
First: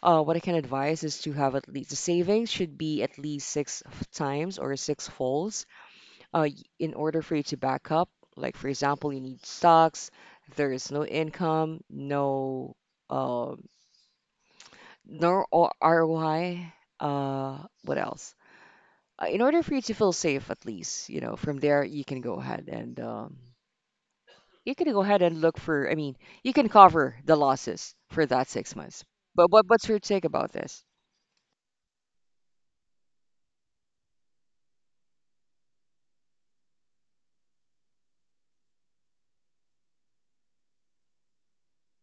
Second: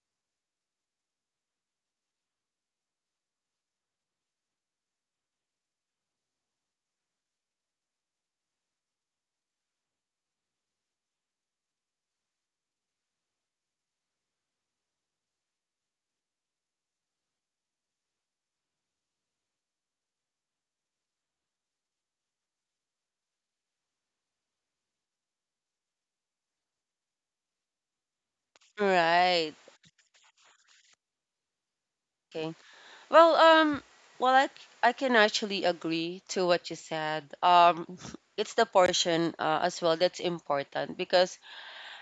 A: uh, what I can advise is to have at least the savings should be at least six f- times or six folds uh, y- in order for you to back up. Like, for example, you need stocks, there is no income, no, um, no O- R O I. Uh, what else? Uh, in order for you to feel safe, at least, you know, from there, you can go ahead and, um, you can go ahead and look for, I mean, you can cover the losses for that six months. But
B: Right.
A: what, what's your take about this?
B: Okay. Well, um, well, I, c- I can actually agree to what you said. Um, it's the portion uh, as well that's important because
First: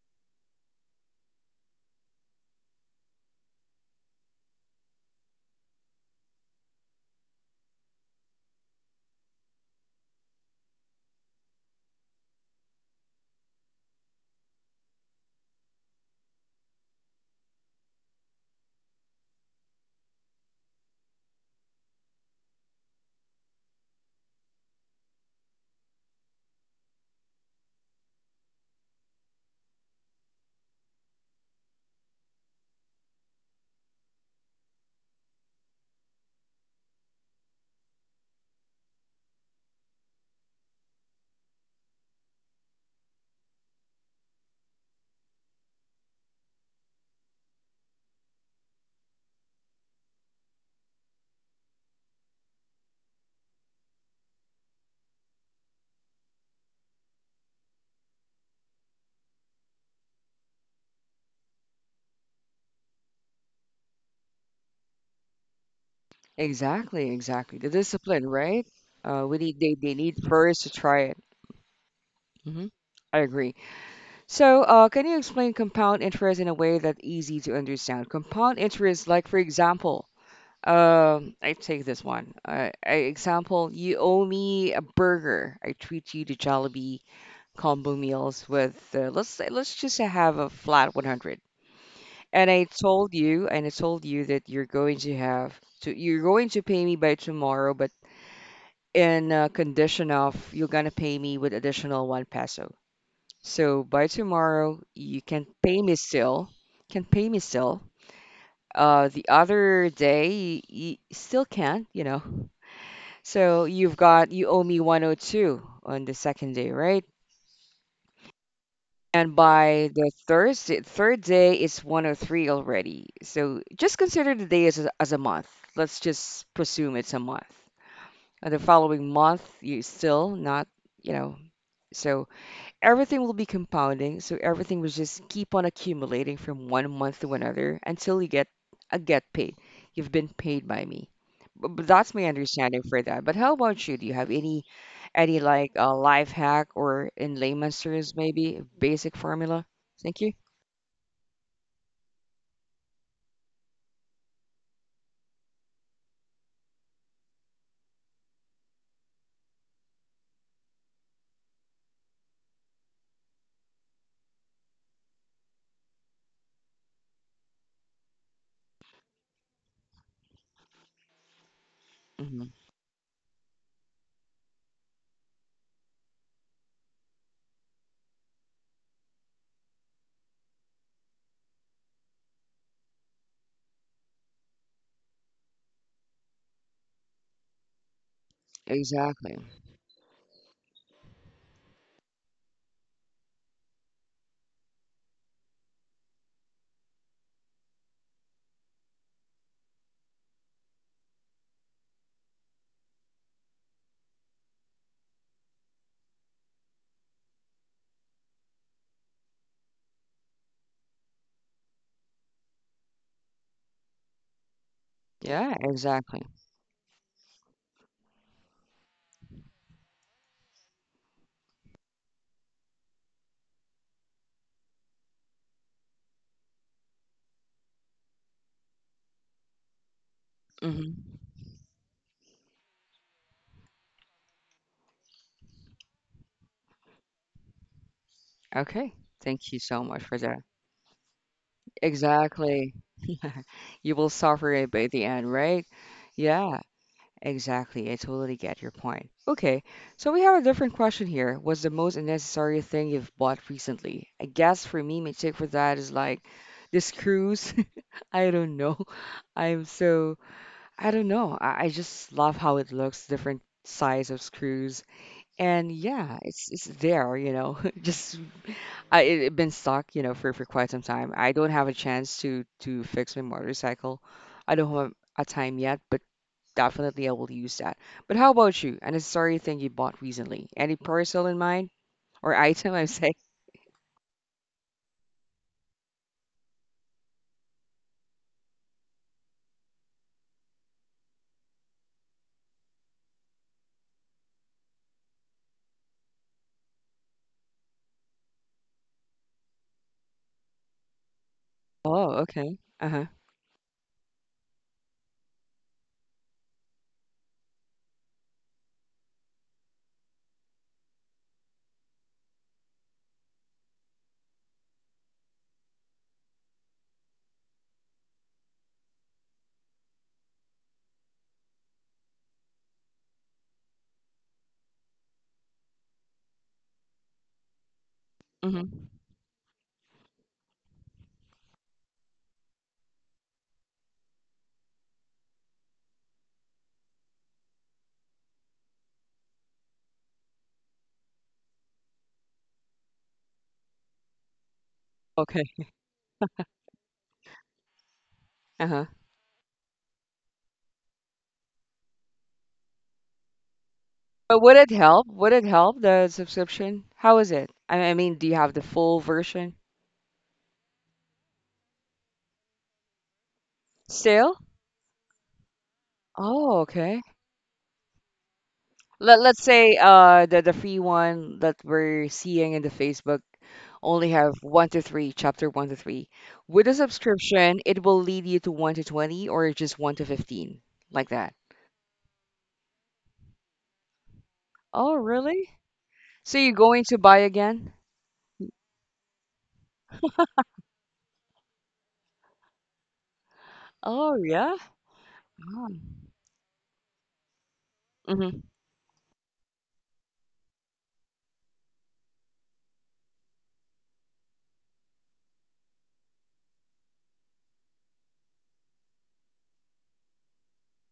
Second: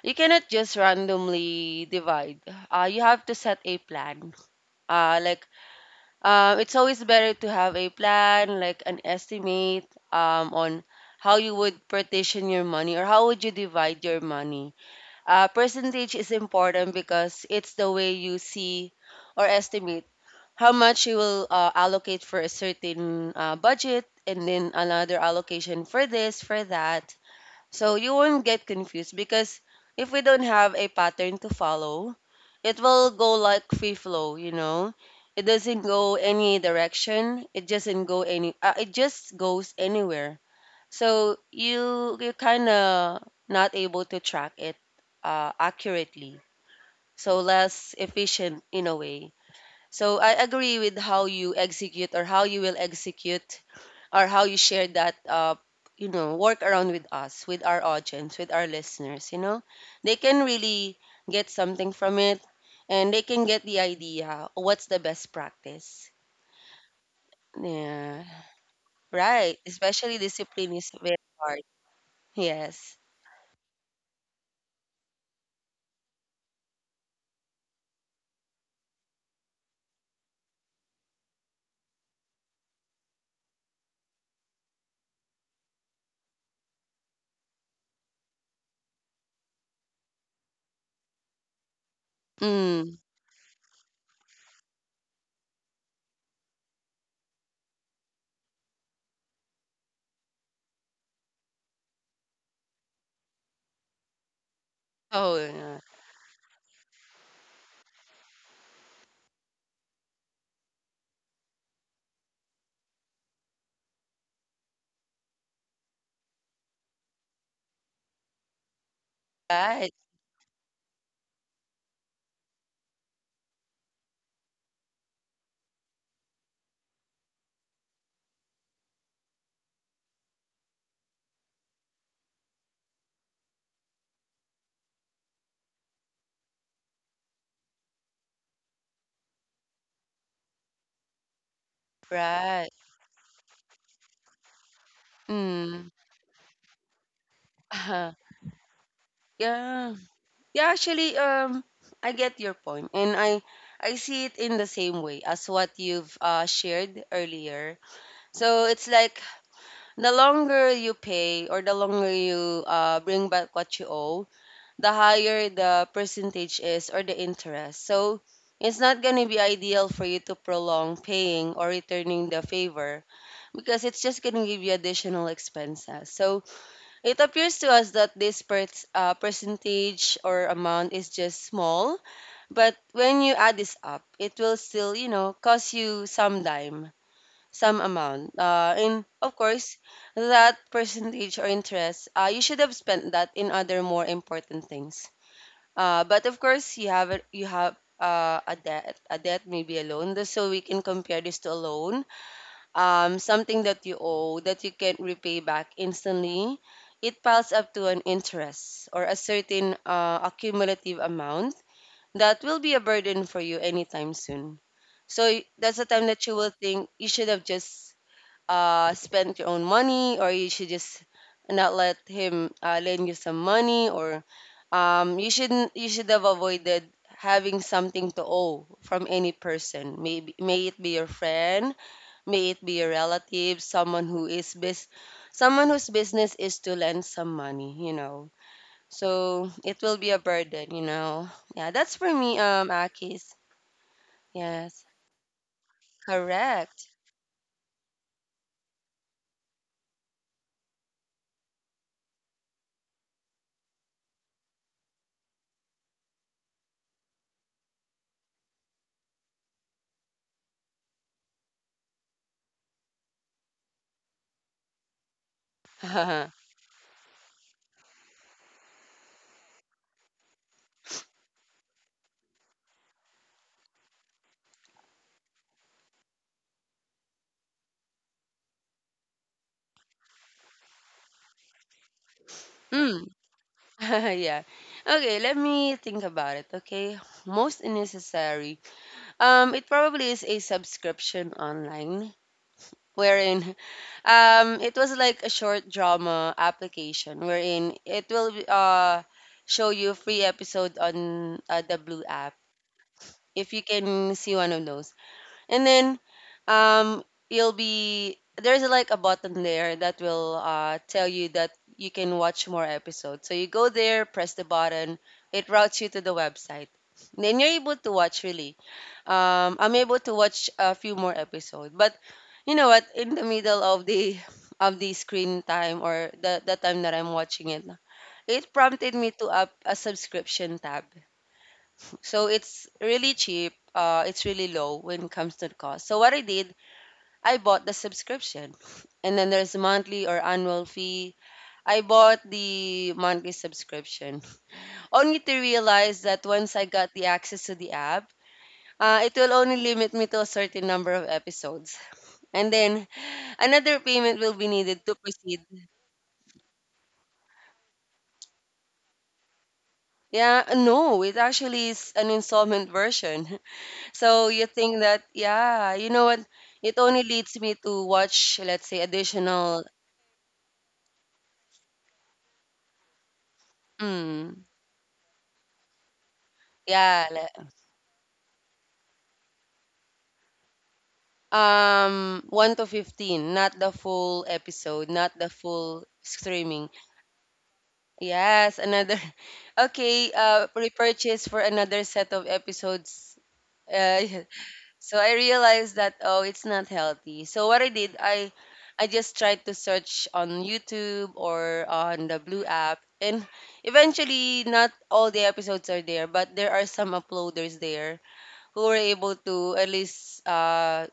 B: you cannot just randomly divide. Uh, you have to set a plan. Uh, like, uh, it's always better to have a plan, like an estimate um, on how you would partition your money or how would you divide your money. Uh, percentage is important because it's the way you see or estimate how much you will uh, allocate for a certain uh, budget and then another allocation for this, for that. So you won't get confused because if we don't have a pattern to follow, it will go like free flow, you know. It doesn't go any direction. It doesn't go any. Uh, it just goes anywhere. So you you kind of not able to track it uh, accurately. So less efficient in a way. So I agree with how you execute or how you will execute or how you share that uh you know work around with us, with our audience, with our listeners, you know. They can really get something from it, and they can get the idea what's the best practice.
A: Exactly, exactly. The
B: Yeah.
A: discipline, right? Uh, we
B: Right.
A: need, they, they need
B: Especially
A: first to
B: discipline is
A: try
B: very
A: it.
B: hard.
A: Hmm.
B: Yes.
A: I agree. So, uh, can you explain compound interest in a way that's easy to understand? Compound interest, like for example, um, I take this one. Uh, I, example, you owe me a burger. I treat you to Jollibee combo meals with uh, let's say let's just say have a flat one hundred. And I
B: Mm.
A: told you, and I told you that you're going to have to you're going to pay me by tomorrow, but in uh, condition of you're gonna pay me with additional one peso. So by tomorrow, you
B: Oh
A: can
B: yeah.
A: pay me still. Can pay me still. Uh, the other day, you still can't, you know. So you've got you owe me one oh two on the second day, right? And by
B: Right.
A: the Thursday, third day, it's one oh three already. So just consider the day as a, as a month. Let's just presume it's a month. And the following month, you still not, you know. So everything will be compounding. So everything will just keep on accumulating from one month to another until you get a get paid. You've been paid by me. But, but that's my
B: Right.
A: understanding for that. But how about you? Do you have any any like
B: Mm.
A: uh, life hack or in layman's terms maybe basic formula?
B: Yeah.
A: Thank you.
B: Yeah, actually, um, I get your point, and I I see it in the same way as what you've uh, shared earlier. So it's like the longer you pay or the longer you uh, bring back what you owe, the higher the percentage is, or the interest. So it's not gonna be ideal for you to prolong paying or returning the
A: Hmm
B: favor because it's just gonna give you additional expenses. So it appears to us that this per- uh, percentage or amount is just small, but when you add this up, it will still, you know, cost you some dime, some amount. Uh, and of
A: Exactly.
B: course, that percentage or interest, uh, you should have spent that in other more important things. Uh, but of course, you have a, you have uh, a debt, a debt, maybe a loan. Th- So we can compare this to a loan, um, something that you owe that you can't repay back instantly. It piles up to an interest or a certain uh, accumulative amount that will be a burden for you anytime soon. So y-
A: Yeah,
B: that's the time
A: exactly.
B: that you will think you should have just uh, spent your own money, or you should just not let him uh, lend you some money, or um, you shouldn't you should have avoided having something to owe from any person, maybe may it
A: hmm
B: be your friend, may it be a relative, someone who is bus- someone whose business is to lend some money, you know.
A: Okay.
B: So
A: Thank you
B: it
A: so
B: will
A: much
B: be a
A: for that.
B: burden, you know. Yeah, that's for me, um,
A: Exactly.
B: Akis.
A: You will suffer it
B: Yes,
A: by the end, right? Yeah.
B: correct.
A: Exactly. I totally get your point. Okay, so we have a different question here. What's the most unnecessary thing you've bought recently? I guess for me, my take for that is like this cruise. I don't know. I'm so, I don't know. I, I just love how it looks, different size of screws. And yeah,
B: mm.
A: it's it's there, you know. Just I it, it been stuck, you know, for for quite some time. I don't have a chance to to fix my motorcycle. I don't have a time yet, but definitely, I will use that. But how about you? A necessary thing you bought recently? Any parcel in mind or item? I'm saying.
B: yeah. Okay, let me think about it. Okay, most necessary. Um, it probably is a subscription online wherein Um, it was like a short drama application wherein it will uh show you free episode on uh, the Blue
A: Oh,
B: app,
A: okay. Uh huh.
B: if you can see one of those. And then um you'll be there's like a button there that will uh tell you that you can watch more episodes. So you go there, press the button, it routes you to the website. Then you're able to watch really um I'm able to watch a few more episodes. But you know what? In the middle of the of the screen time, or the the time that I'm watching it, it
A: hmm
B: prompted me to up a subscription tab. So it's really cheap. Uh, it's really low when it comes to the cost. So what I did, I bought the subscription, and then there's monthly or annual fee. I bought the monthly subscription, only to
A: Okay.
B: realize that once I got the access to the app,
A: Uh huh.
B: uh, it will only limit me to a certain number of episodes. And then another payment will
A: But
B: be
A: would it
B: needed to
A: help? Would
B: proceed.
A: it help the subscription? How is it? I I mean, do you have the full version
B: Yeah, no, it actually is an installment version. So
A: still?
B: you think that, yeah, you know what?
A: Oh,
B: It
A: okay.
B: only leads me to watch, let's say,
A: Let let's
B: additional,
A: say uh the the free one that we're seeing in the Facebook only have
B: mm,
A: one to three, chapter one to three. With a
B: yeah, le-
A: subscription, it will lead you to one to twenty or just one to fifteen, like that.
B: um, one to fifteen, not the full episode,
A: Oh,
B: not the
A: really?
B: full
A: So you're
B: streaming.
A: going to buy again?
B: Yes, another, okay, uh, repurchase for another set of episodes. Uh,
A: Oh, yeah.
B: So I realized that, oh, it's not healthy. So what I did, I
A: Mm-hmm.
B: I just tried to search on YouTube or on the Blue app, and eventually, not all the episodes are there, but there are some uploaders there who were able to at least uh,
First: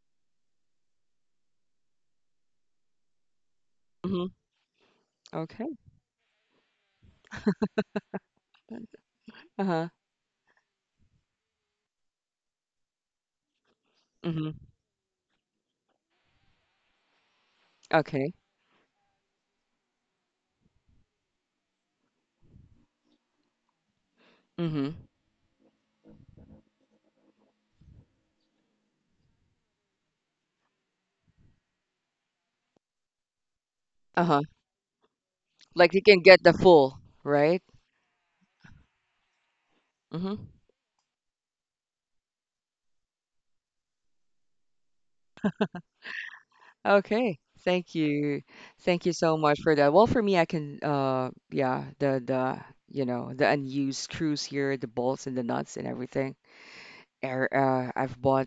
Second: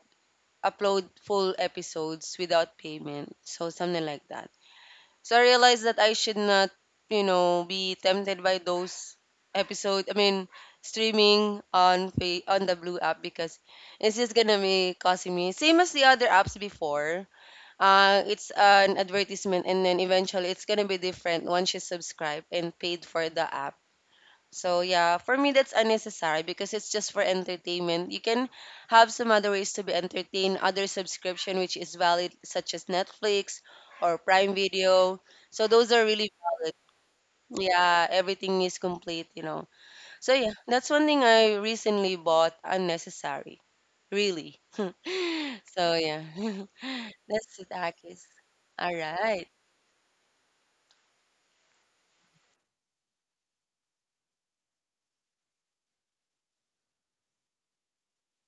B: upload full episodes without payment. So something like
A: Mm-hmm.
B: that. So I
A: Okay.
B: realized that I should not, you know, be tempted by those
A: Uh-huh.
B: episode. I mean, streaming on fa- on the Blue app because it's just gonna
A: Mm-hmm.
B: be costing me same as the other apps before. Uh,
A: Okay.
B: it's an advertisement, and then eventually it's gonna be different once you subscribe and paid for the app. So
A: Mm-hmm.
B: yeah, for me that's unnecessary because it's just for entertainment. You can have some other ways to be entertained, other subscription which is valid, such as Netflix or
A: Uh-huh.
B: Prime Video. So those
A: Like you
B: are
A: can
B: really
A: get the
B: valid.
A: full, right?
B: Yeah, everything is complete, you know. So
A: Mm-hmm.
B: yeah, that's one thing I recently bought unnecessary. Really. So yeah.
A: Okay.
B: That's it,
A: Thank
B: Akis.
A: you.
B: All
A: Thank you so
B: right.
A: much for that. Well, for me, I can uh yeah, the the you know, the unused screws here, the bolts and the nuts and everything. Er, uh, I've bought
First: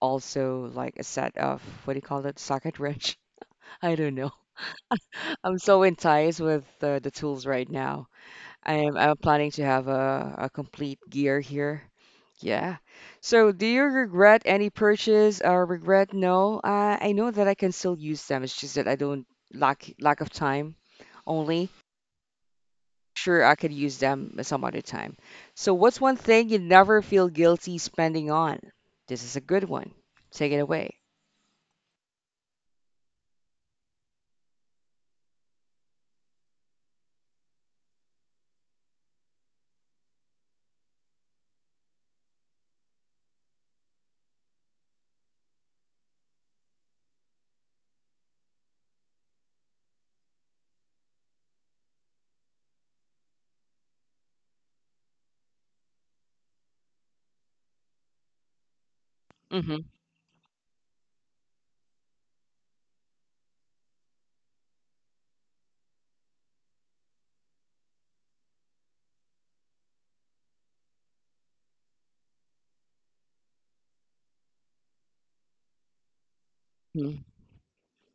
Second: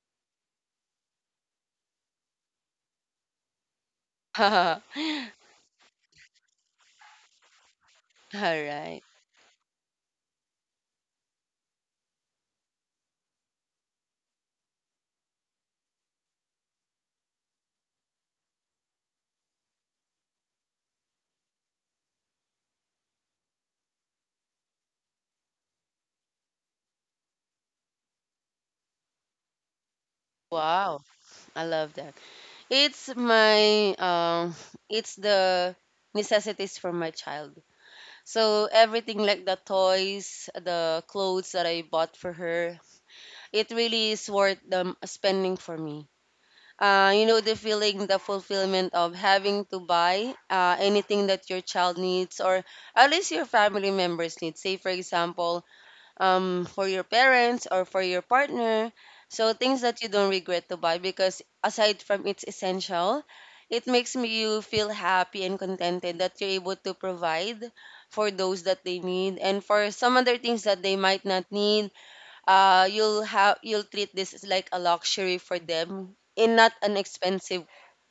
A: also like a set of what do you call it? Socket wrench. I don't know.
B: All
A: I'm so enticed with uh, the tools right now. I'm
B: right.
A: I'm planning to have a, a complete gear here. Yeah. So, do you regret any purchase or regret? No. Uh, I know that I can still use them. It's just that I don't lack lack of time only. Sure, I could use them some other time. So, what's one thing you never feel guilty spending on? This is a good one. Take it away.
B: Wow. I love that. It's my um it's the necessities for my child. So everything like the toys, the clothes that I bought for her, it really is worth the spending for me. Uh, you know the feeling, the fulfillment of having to buy uh, anything that your child needs, or at least your family members need. Say, for example, um, for your parents or for your partner. So
A: Mm-hmm.
B: things that you don't regret to buy, because aside from its essential, it makes me you feel happy and contented that you're able to provide for those that they need, and for some other things that they might not need, uh you'll have you'll treat this as like a luxury for them in not an expensive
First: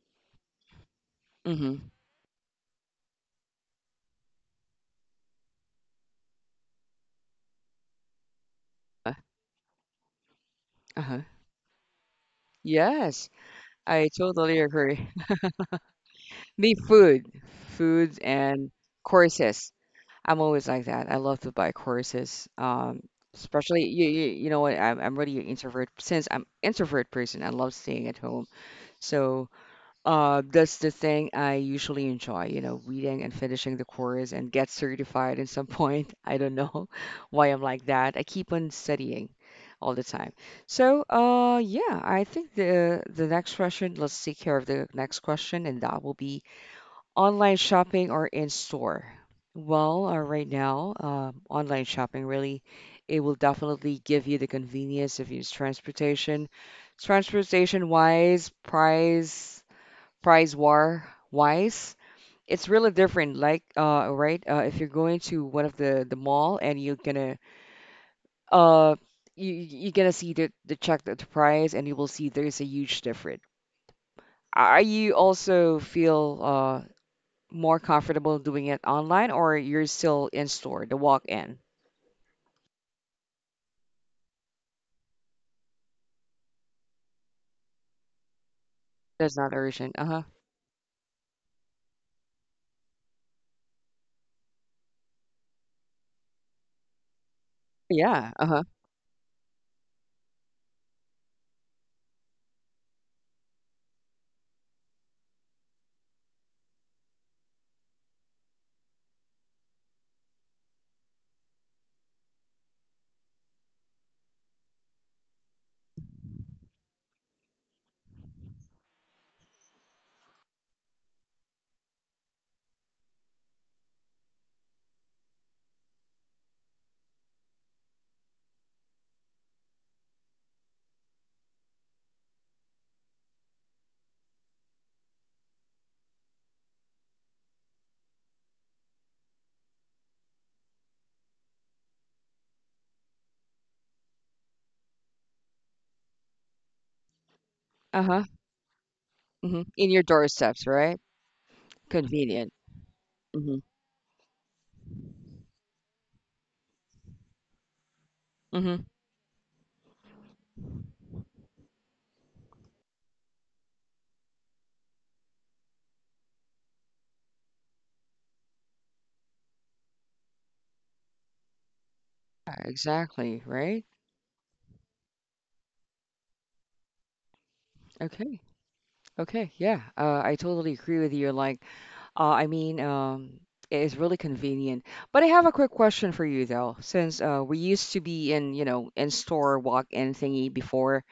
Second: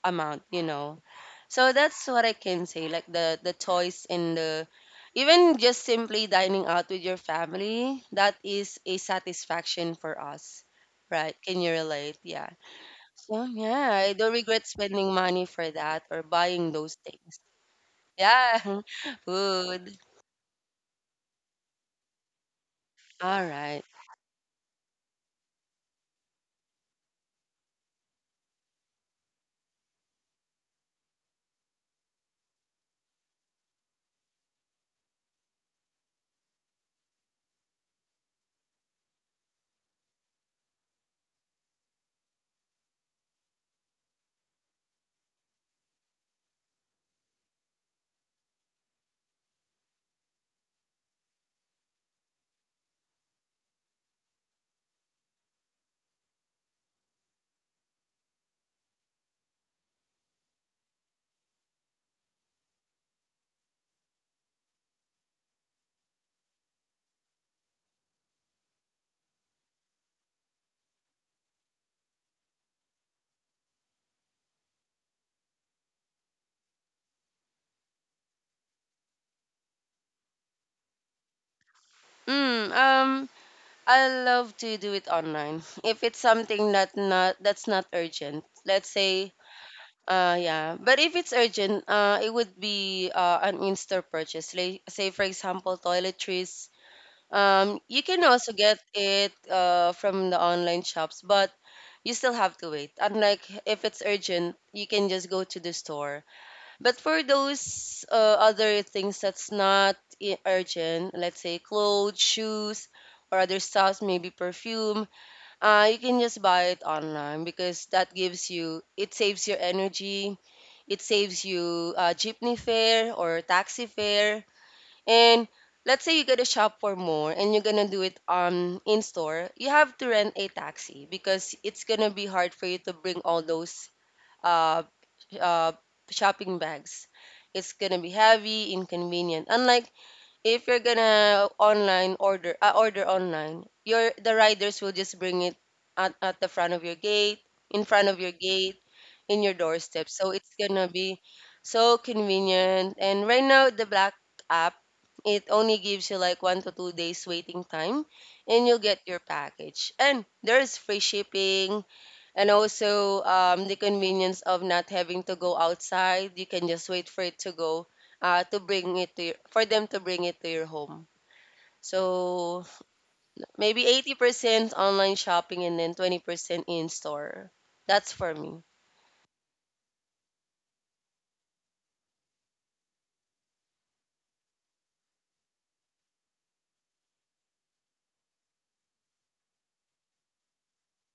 B: amount, you know. So
A: Mm-hmm.
B: that's what I can say, like the the toys and the even just simply dining out with your family, that is a satisfaction for us,
A: Uh-huh.
B: right? Can you relate? Yeah.
A: Yes,
B: So yeah,
A: I
B: I don't
A: totally
B: regret
A: agree.
B: spending money for that or buying
A: Me,
B: those
A: food,
B: things.
A: food
B: Yeah.
A: and courses.
B: Food.
A: I'm always like that. I love to buy courses, um,
B: All right.
A: especially you, you, you know what? I'm, I'm really an introvert since I'm introvert person. I love staying at home, so uh, that's the thing I usually enjoy. You know, reading and finishing the course and get certified at some point. I don't know why I'm like that. I keep on studying all the time. So uh, yeah, I think the the next question. Let's take care of the next question, and that will be online shopping or in store? Well, uh, right now, uh, online shopping really, it will definitely give you the convenience of use transportation. Transportation wise, price, price war wise, it's really different. Like, uh, right, uh, if you're going to one of the the mall and you're gonna, uh, you you- you're gonna see the the check the, the price and you will see there's a huge difference. Are you also feel uh more comfortable doing it online or you're still in store, the walk in?
B: Mm, um I love to do it online. If it's something that not that's not urgent, let's say,
A: That's not urgent. Uh huh.
B: uh, yeah. But if it's urgent, uh, it would be uh, an in-store purchase. Like, say, for example, toiletries. Um, you can
A: Yeah. Uh
B: also
A: huh.
B: get it uh, from the online shops, but you still have to wait. Unlike if it's urgent, you can just go to the store. But for those uh, other things that's not i- urgent, let's say clothes, shoes, or other stuffs, maybe perfume, uh, you can just buy it online because that gives you, it saves your energy, it saves you uh, jeepney fare or taxi fare. And let's say you gotta shop for more and you're gonna do it um, in store, you have to rent a taxi because it's gonna be hard for you to bring all those uh, uh, shopping bags. It's gonna be heavy, inconvenient. Unlike if you're gonna online order uh, order online, your the riders will just bring it at, at the front of your gate, in
A: Uh
B: front of
A: huh.
B: your gate, in your
A: hmm In your
B: doorstep, so it's
A: doorsteps,
B: gonna
A: right?
B: be so
A: Convenient.
B: convenient. And right
A: Mm-hmm.
B: now, the black app, it only gives you like one to two days waiting time, and you'll
A: Mm-hmm.
B: get your package, and there's free shipping and also, um, the convenience of not having to go outside. You can just wait for it to go uh, to bring it to your, for them to bring it to your home.
A: Yeah,
B: So
A: exactly.
B: maybe
A: Right.
B: eighty percent online shopping and then twenty percent in store. That's for
A: Okay.
B: me.
A: Okay. Yeah. Uh, I totally agree with you. Like, uh, I mean, um, it's really convenient. But I have a quick question for you though, since uh, we used to be in, you know, in store walk-in thingy before.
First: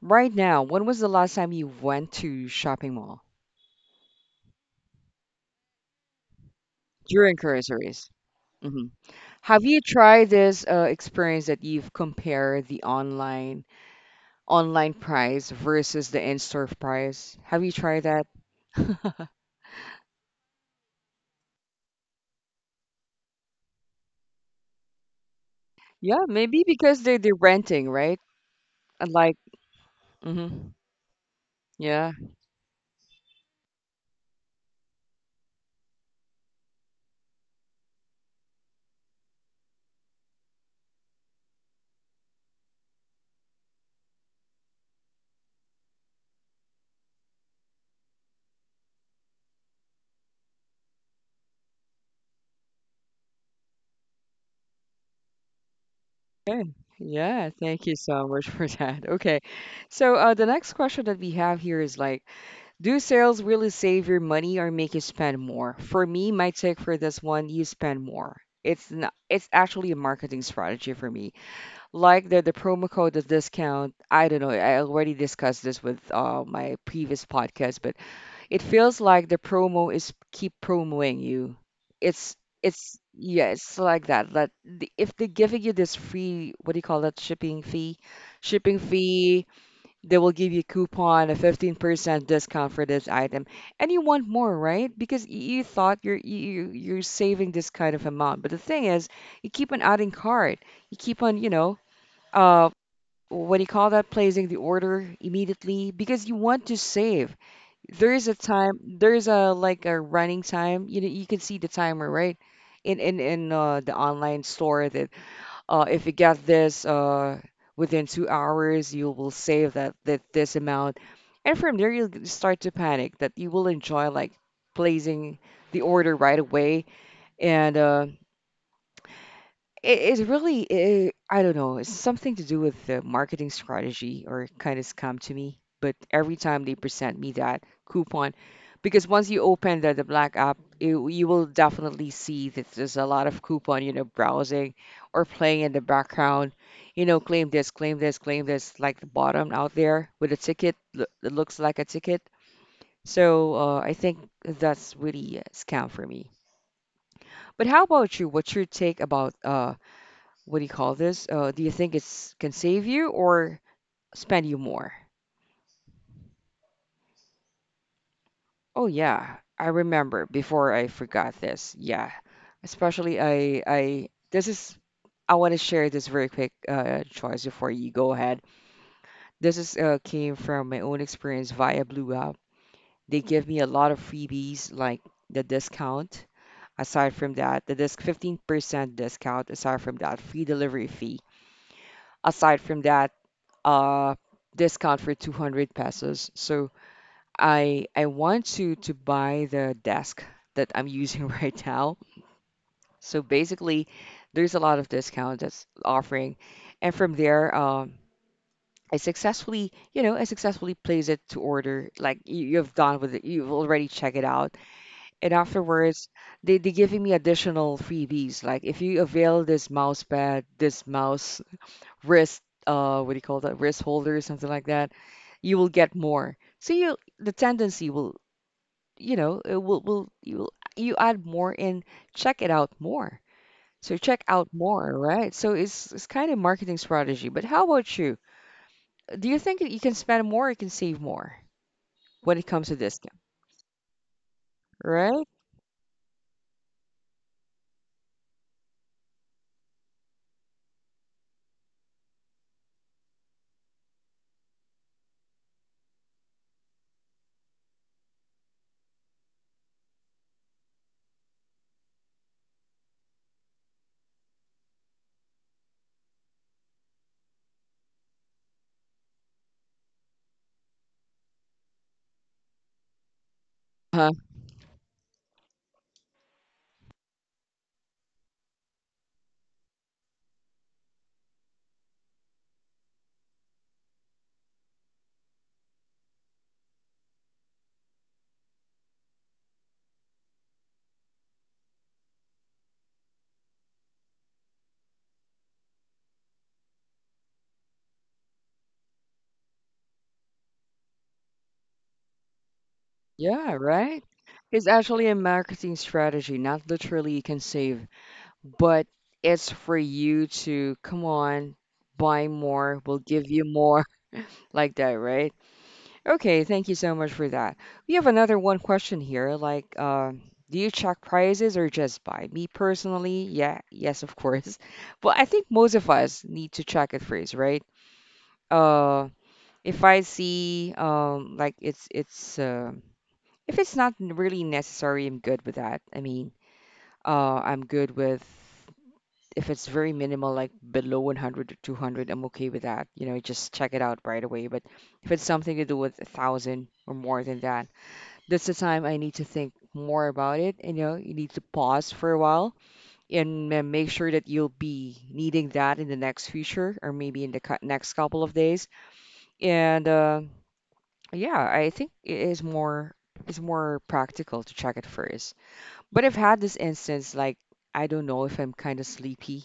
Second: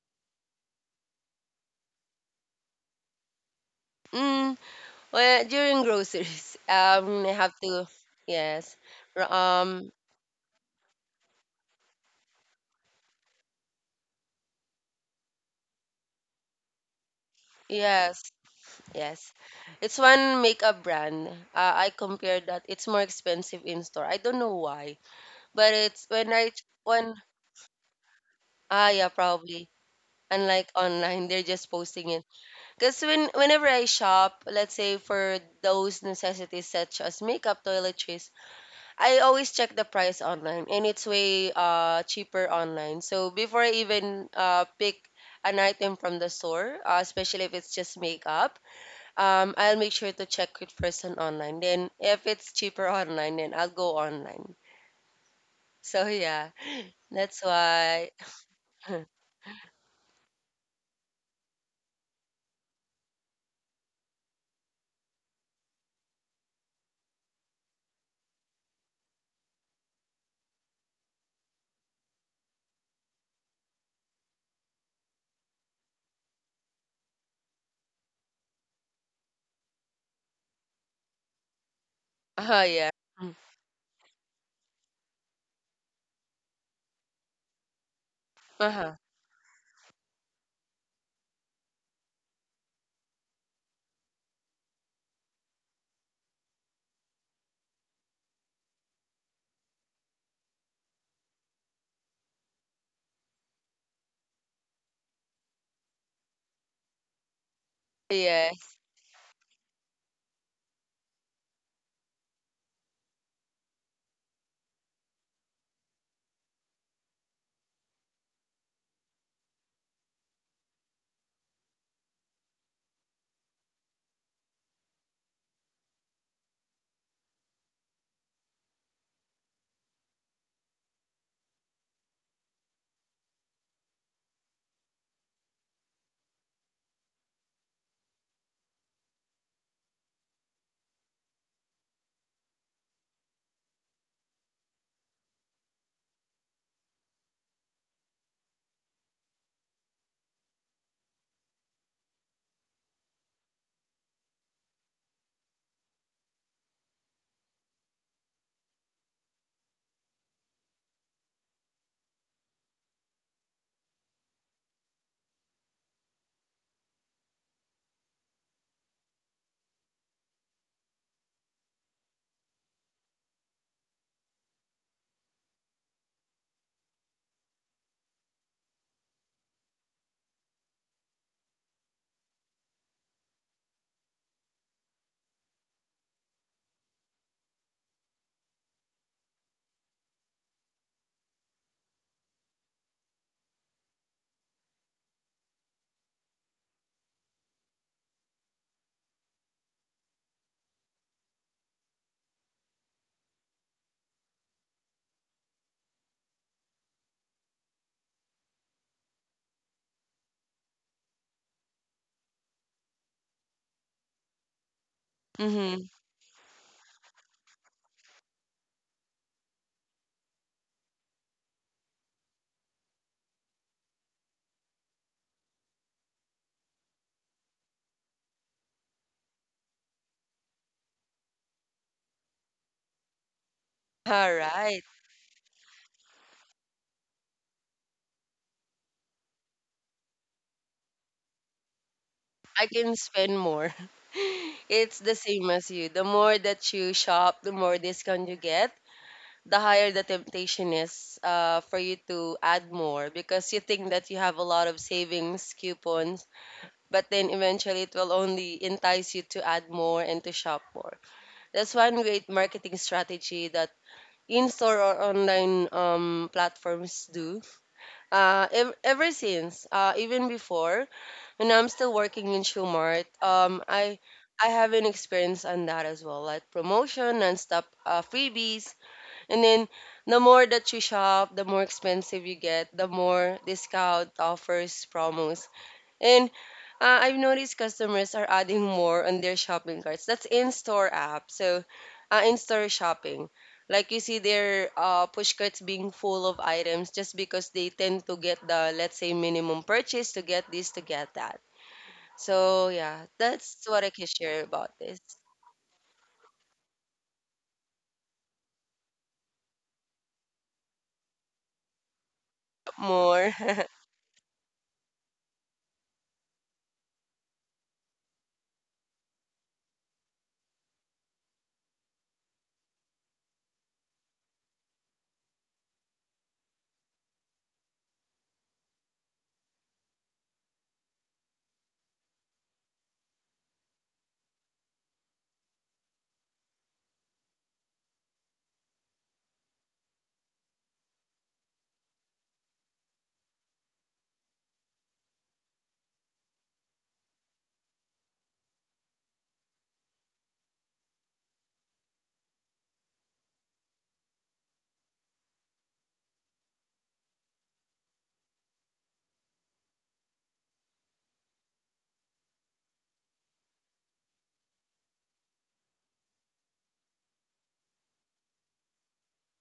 A: Right now, when was the last time you went to shopping mall
B: Mm, well, during groceries, um, I
A: during
B: have to,
A: Cursories?
B: yes,
A: Mhm.
B: r-
A: Have you
B: um,
A: tried this uh, experience that you've compared the online online price versus the in-store price? Have you tried that?
B: yes, yes. It's one makeup brand. Uh, I compared that. It's more expensive in store. I don't know why, but it's
A: Yeah,
B: when I
A: maybe
B: ch-
A: because they
B: when
A: they're renting, right?
B: Ah, yeah,
A: And like,
B: probably.
A: mhm.
B: Unlike online, they're just posting
A: Yeah.
B: it. Because when whenever I shop, let's say for those necessities such as makeup, toiletries, I always check the price online, and it's way uh cheaper online. So before I even uh pick an item from the store, uh, especially if it's just makeup, um, I'll make sure to check it first on online. Then if it's cheaper online, then I'll go online. So yeah,
A: Okay.
B: that's
A: Yeah, thank you
B: why.
A: so much for that. Okay. So, uh, the next question that we have here is like, do sales really save your money or make you spend more? For me, my take for this one, you spend more. It's not, it's actually a marketing strategy for me. Like the the promo code, the discount, I don't know, I already discussed this with uh, my previous podcast, but it feels like the promo is keep promoting you. it's
B: Oh yeah.
A: it's yeah, it's like that. That the, if they're giving you this free what do you call that shipping fee,
B: Uh
A: shipping
B: huh.
A: fee they will give you a coupon, a fifteen percent discount for this item, and you want more, right? Because y- you thought you're you, you're saving this kind of amount, but the thing is you keep on adding card, you keep on, you know, uh, what do you call that, placing the order immediately because you want to save. There is a
B: Yeah.
A: time, there is a like a running time. You know, you can see the timer, right? In in in uh, the online store that, uh, if you get this, uh, within two hours, you will save that that this amount, and from there you'll g- start to panic that you will enjoy like placing the order right away. And uh, it is really, eh, I don't know, it's something to do with the marketing strategy or kind of scam to me. But every time they present me that coupon, because once you open the, the Black app, you, you will definitely see that there's a lot of coupon, you know, browsing or playing in the background. You know, claim this, claim this, claim this, like the bottom out there with a ticket. lo- It looks like a ticket. So uh, I think that's really a scam for me. But how about you? What's your take about uh, what do you call this? Uh, do you think it's can save you or spend you more? Oh yeah, I remember before I forgot this. Yeah, especially I I this is I want to share this very quick uh, choice before you go ahead. This is uh, came from my own experience via Blue App. They give me a lot of freebies like the discount. Aside from that, the disc fifteen percent discount. Aside from that, free delivery fee. Aside from that, uh, discount for two hundred pesos. So I I want to to buy the desk that I'm using right now. So basically, there's a lot of discount that's offering, and from there, um, I successfully, you know, I successfully place it to order. Like you, you've done with it, you've already checked it out, and
B: Mm-hmm.
A: afterwards, they they giving me additional freebies. Like if you avail this mouse pad, this mouse wrist, uh, what do you call that, wrist holder, something like that, you will get more. So you, the tendency will, you know, it will will you will you add more and check it out more. So check
B: All
A: out
B: right.
A: more, right? So it's it's kind of marketing strategy. But how about you? Do you think that you can spend more or you can save more when it comes
B: I
A: to
B: can
A: discount,
B: spend more. It's the
A: right?
B: same as you. The more that you shop, the more discount you get, the higher the temptation is uh, for you to add more, because you think that you have a lot of savings coupons, but then eventually it will only entice you to add more and to shop more. That's one great marketing strategy that in-store or online um, platforms do. Uh, ev- ever since, uh, even before, when I'm still working in Shumart, um, I
A: Huh?
B: I have an experience on that as well, like promotion and stuff, uh, freebies. And then the more that you shop, the more expensive you get, the more discount offers, promos. And uh, I've noticed customers are adding more on their shopping carts. That's in-store app. So, uh, in-store shopping. Like you see their uh, push carts being full of items just because they tend to get the, let's say, minimum purchase to get this, to get that. So, yeah,
A: Yeah,
B: that's what I
A: right.
B: can share
A: It's
B: about this.
A: actually a marketing strategy, not literally you can save, but it's for you to come on, buy more, we'll give
B: More.
A: you more, like that, right? Okay, thank you so much for that. We have another one question here. Like, uh, do you check prices or just buy? Me personally, yeah, yes, of course. But I think most of us need to check it first, right? Uh, if I see, um, like it's it's uh, if it's not n- really necessary, I'm good with that. I mean, uh, I'm good with if it's very minimal, like below one hundred or two hundred, I'm okay with that. You know, just check it out right away. But if it's something to do with a thousand or more than that, that's the time I need to think more about it. And You know, you need to pause for a while and ma- make sure that you'll be needing that in the next future or maybe in the cou- next couple of days. And uh, yeah, I think it is more it's more practical to check it first. But I've had this instance like I don't know if I'm kind of sleepy.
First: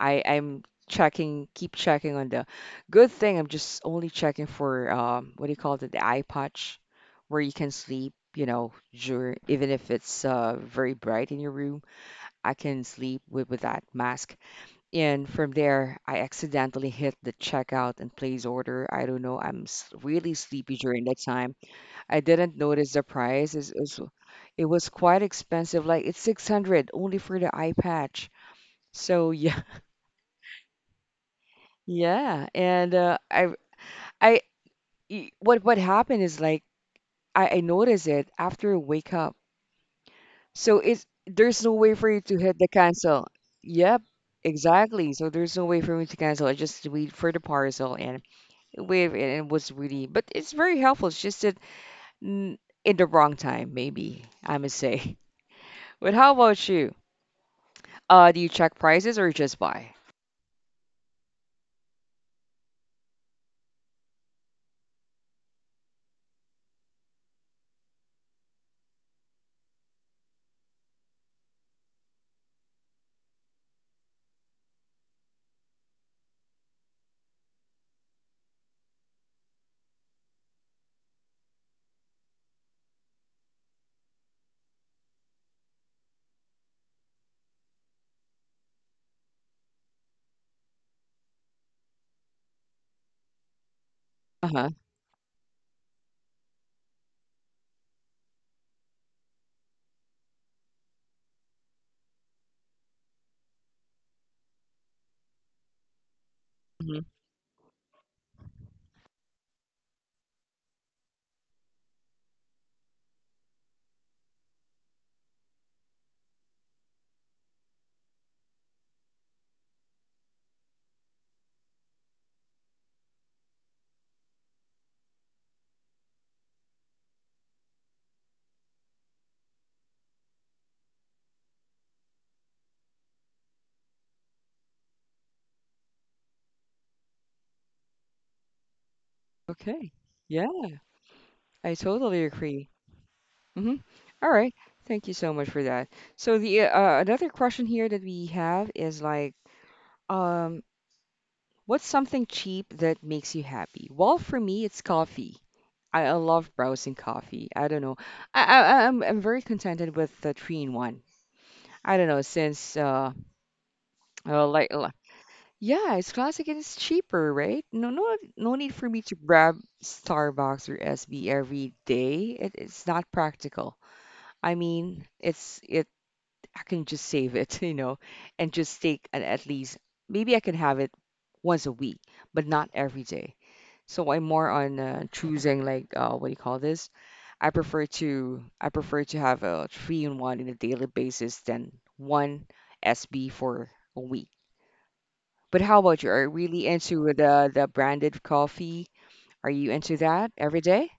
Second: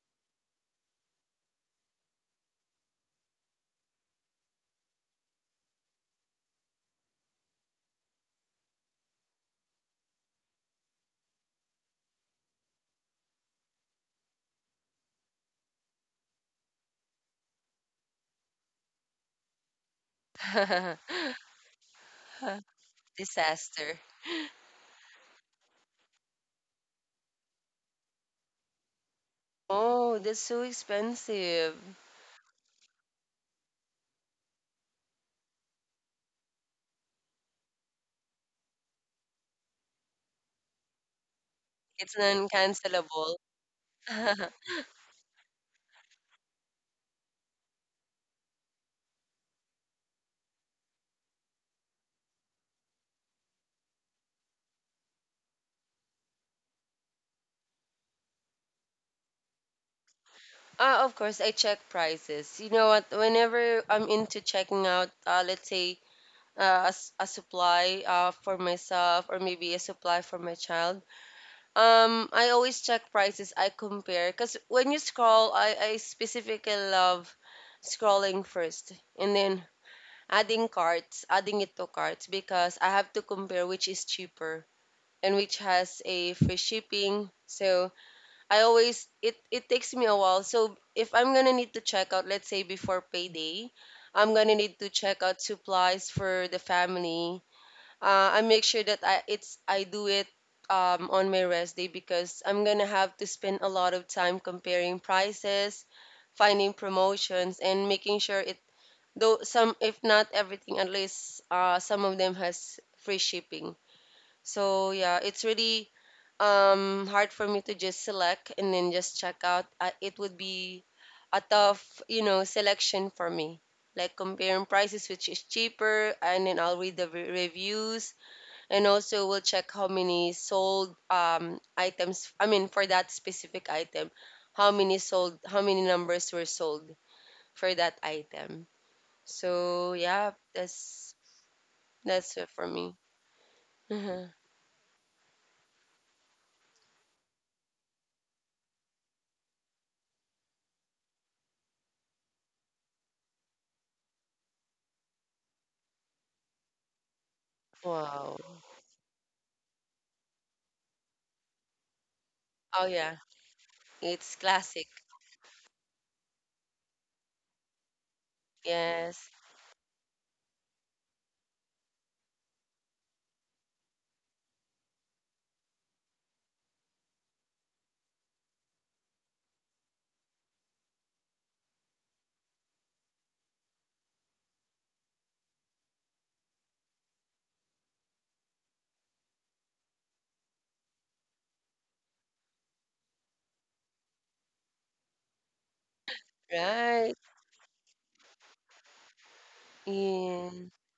A: I I'm checking, keep checking on the good thing. I'm just only checking for um, what do you call it, the eye patch, where you can sleep. You know, during, even if it's uh, very bright in your room, I can sleep with, with that mask. And from there, I accidentally hit the checkout and place order. I don't know. I'm s- really sleepy during that time. I didn't notice the price. Is
B: Disaster.
A: it's, it was quite expensive. Like it's six hundred only for the eye patch. So yeah.
B: Oh, that's so expensive.
A: Yeah, and uh, I I y- what what happened is like I, I noticed it after a wake up. So it's there's no way for
B: It's
A: you to hit the cancel.
B: non-cancelable.
A: Yep, exactly. So there's no way for me to cancel. I just wait for the parcel and wait, and it was really, but it's very helpful. It's just that mm, in the wrong time, maybe I must say. But how about you? Uh, do you check prices or just buy?
B: Uh, of course, I check prices. You know what? Whenever I'm into checking out, uh, let's say, uh, a, s- a supply uh, for myself or maybe a supply for my child, um, I always check prices. I compare because when you scroll, I, I specifically love scrolling first and then adding carts, adding it to carts because I have to compare which is cheaper and which has a free shipping. So I always it it takes me a while. So if I'm gonna need to check out, let's say before payday, I'm gonna
A: Uh-huh.
B: need to check out supplies for the family. Uh, I make sure that I it's I do it um, on my rest day because I'm gonna have to spend a lot of time comparing prices, finding
A: Hmm.
B: promotions, and making sure it though some if not everything at least uh, some of them has free shipping. So yeah, it's really um hard for me to just select and then just check out. Uh, it would be a tough, you know, selection for me. Like comparing prices, which is cheaper, and then I'll read the re- reviews, and also we'll check how many sold um items. I mean, for that specific item, how many sold, how many numbers were sold for that item. So
A: Okay.
B: yeah,
A: Yeah,
B: that's
A: I totally
B: that's it for
A: agree.
B: me.
A: Mm-hmm. All right. Thank you so much for that. So the uh, another question here that we have is like, um, what's something cheap that makes you happy? Well, for me, it's coffee. I, I love browsing coffee. I don't know.
B: Wow.
A: I, I I'm I'm very contented with the three in one. I don't know since
B: Oh
A: uh,
B: yeah, it's
A: uh like
B: classic.
A: l- yeah, it's classic and it's cheaper, right? No no no need for me to
B: Yes.
A: grab Starbucks or S B every day. It, it's not practical. I mean, it's it I can just save it, you know, and just take at, at least maybe I can have it once a week, but not every day. So I'm more on uh, choosing like uh, what do you call this? I prefer to I prefer to have a three in one in a daily basis than one S B for a week. But how about you? Are you really into
B: Right.
A: the the branded coffee? Are you into that
B: Yeah.
A: every day?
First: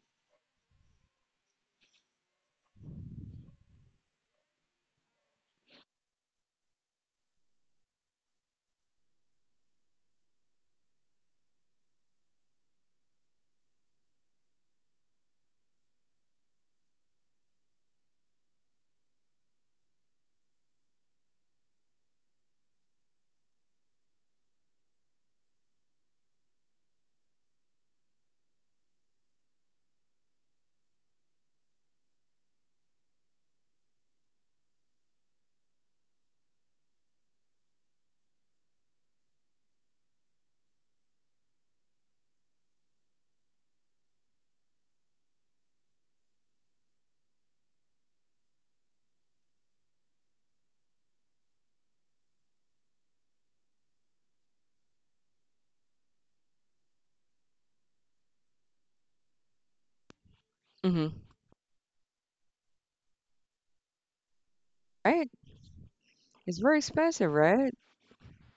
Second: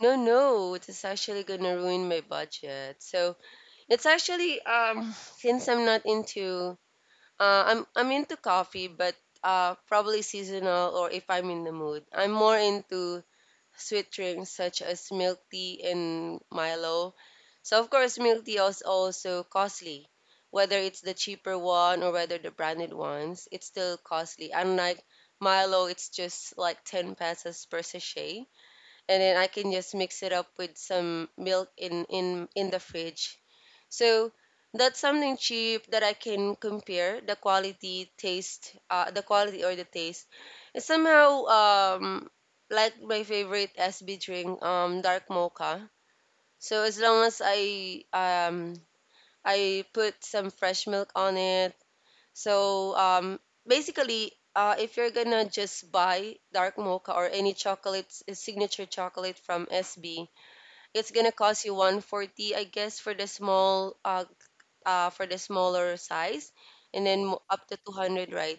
B: No, no, it's actually gonna ruin my budget. So it's actually um since I'm not into uh I'm I'm into coffee, but uh probably seasonal or if I'm in the mood. I'm more into sweet drinks such as milk tea and Milo. So of course milk tea is also costly. Whether it's the cheaper one or whether the branded ones, it's still costly. Unlike Milo, it's just like ten pesos per sachet and then I can just mix it up with some milk in in in the fridge. So that's something cheap that I can compare the quality, taste, uh, the quality or the taste. It's somehow um like my favorite S B drink, um, dark mocha. So as long as I um I put some fresh milk on it. So um basically uh, if you're gonna just buy dark mocha or any chocolates, signature chocolate from S B, it's
A: Mm-hmm.
B: gonna cost you one forty I guess for the small uh, uh for
A: Right?
B: the smaller size,
A: It's very
B: and then
A: expensive,
B: mo- up to
A: right?
B: two hundred, right,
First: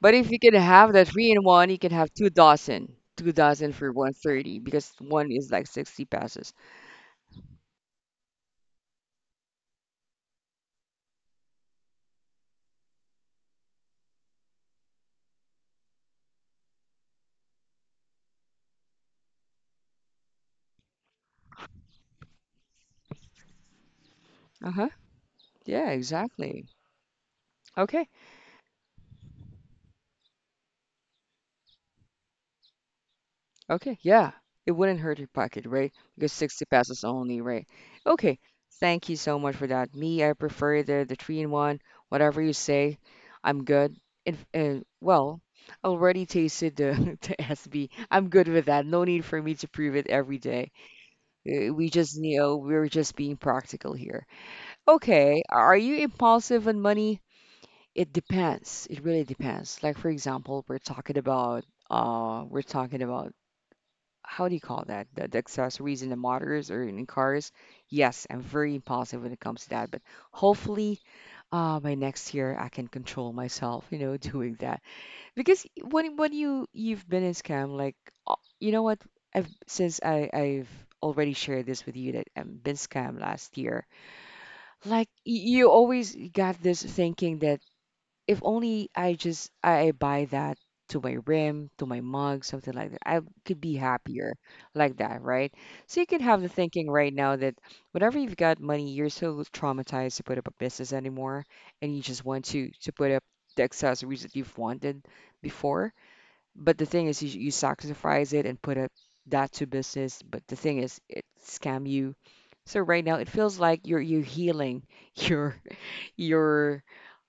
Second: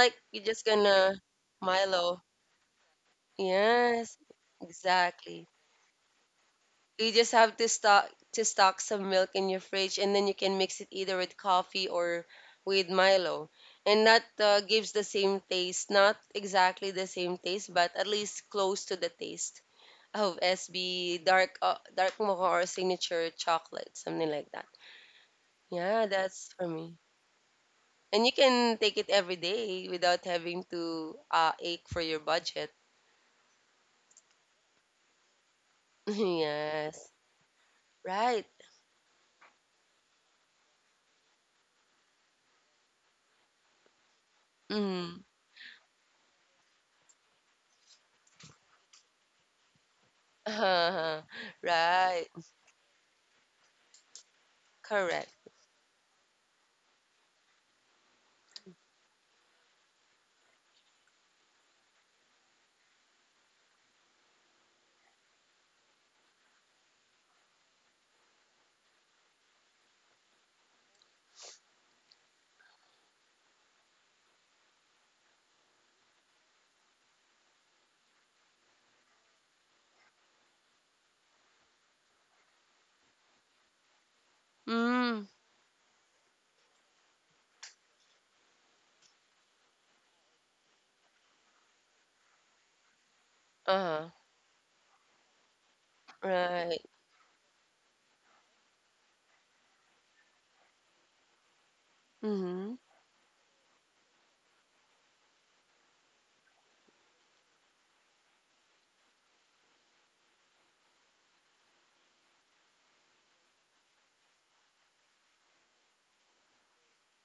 A: But if you
B: you're
A: can
B: just
A: have that
B: gonna
A: three in one, you can have
B: Milo,
A: two dozen. Two dozen for
B: yes,
A: one thirty because one
B: exactly,
A: is like sixty passes.
B: you just have to stock to stock some milk in your fridge and then you can mix it either with coffee or with Milo, and that uh, gives the same taste, not exactly the same taste but at least close to the taste. Oh, S B dark uh, dark mocha or signature chocolate, something like that.
A: Uh-huh. Yeah,
B: Yeah, that's
A: exactly.
B: for me.
A: Okay.
B: And you can take it every day without having to uh, ache for your budget.
A: Okay. Yeah. It wouldn't hurt your pocket, right? Because sixty passes
B: Yes,
A: only, right? Okay.
B: right.
A: Thank you so much for that. Me, I prefer the the three in one. Whatever you say, I'm good. And, and
B: Mm.
A: well, I already tasted the the S B. I'm good with that. No need for me to prove it every day.
B: Uh-huh.
A: Uh, We just,
B: Right.
A: you know, we're just being practical here. Okay,
B: Correct.
A: are you impulsive on money? It depends. It really depends. Like for example, we're talking about uh we're talking about how do you call that? The, the accessories in the motors or in cars. Yes, I'm very impulsive when it comes to that, but hopefully uh by next year I can control myself, you know, doing that. Because when when you you've been in scam like uh, you know what? I've since I I've already shared this with you that I've been scammed last year. Like
B: Mm.
A: y- you always got this thinking that if only I just I buy that to my rim, to my mug, something like that, I could be
B: Uh-huh.
A: happier like that, right? So you could have the thinking
B: Right.
A: right now that whenever you've got money, you're so traumatized to put up a business anymore, and you just want to
B: Mm-hmm.
A: to put up the accessories that you've wanted before. But the thing is, you, you sacrifice it and put up that to business. But the thing is, it scam you. So right now, it feels like you're you're healing your your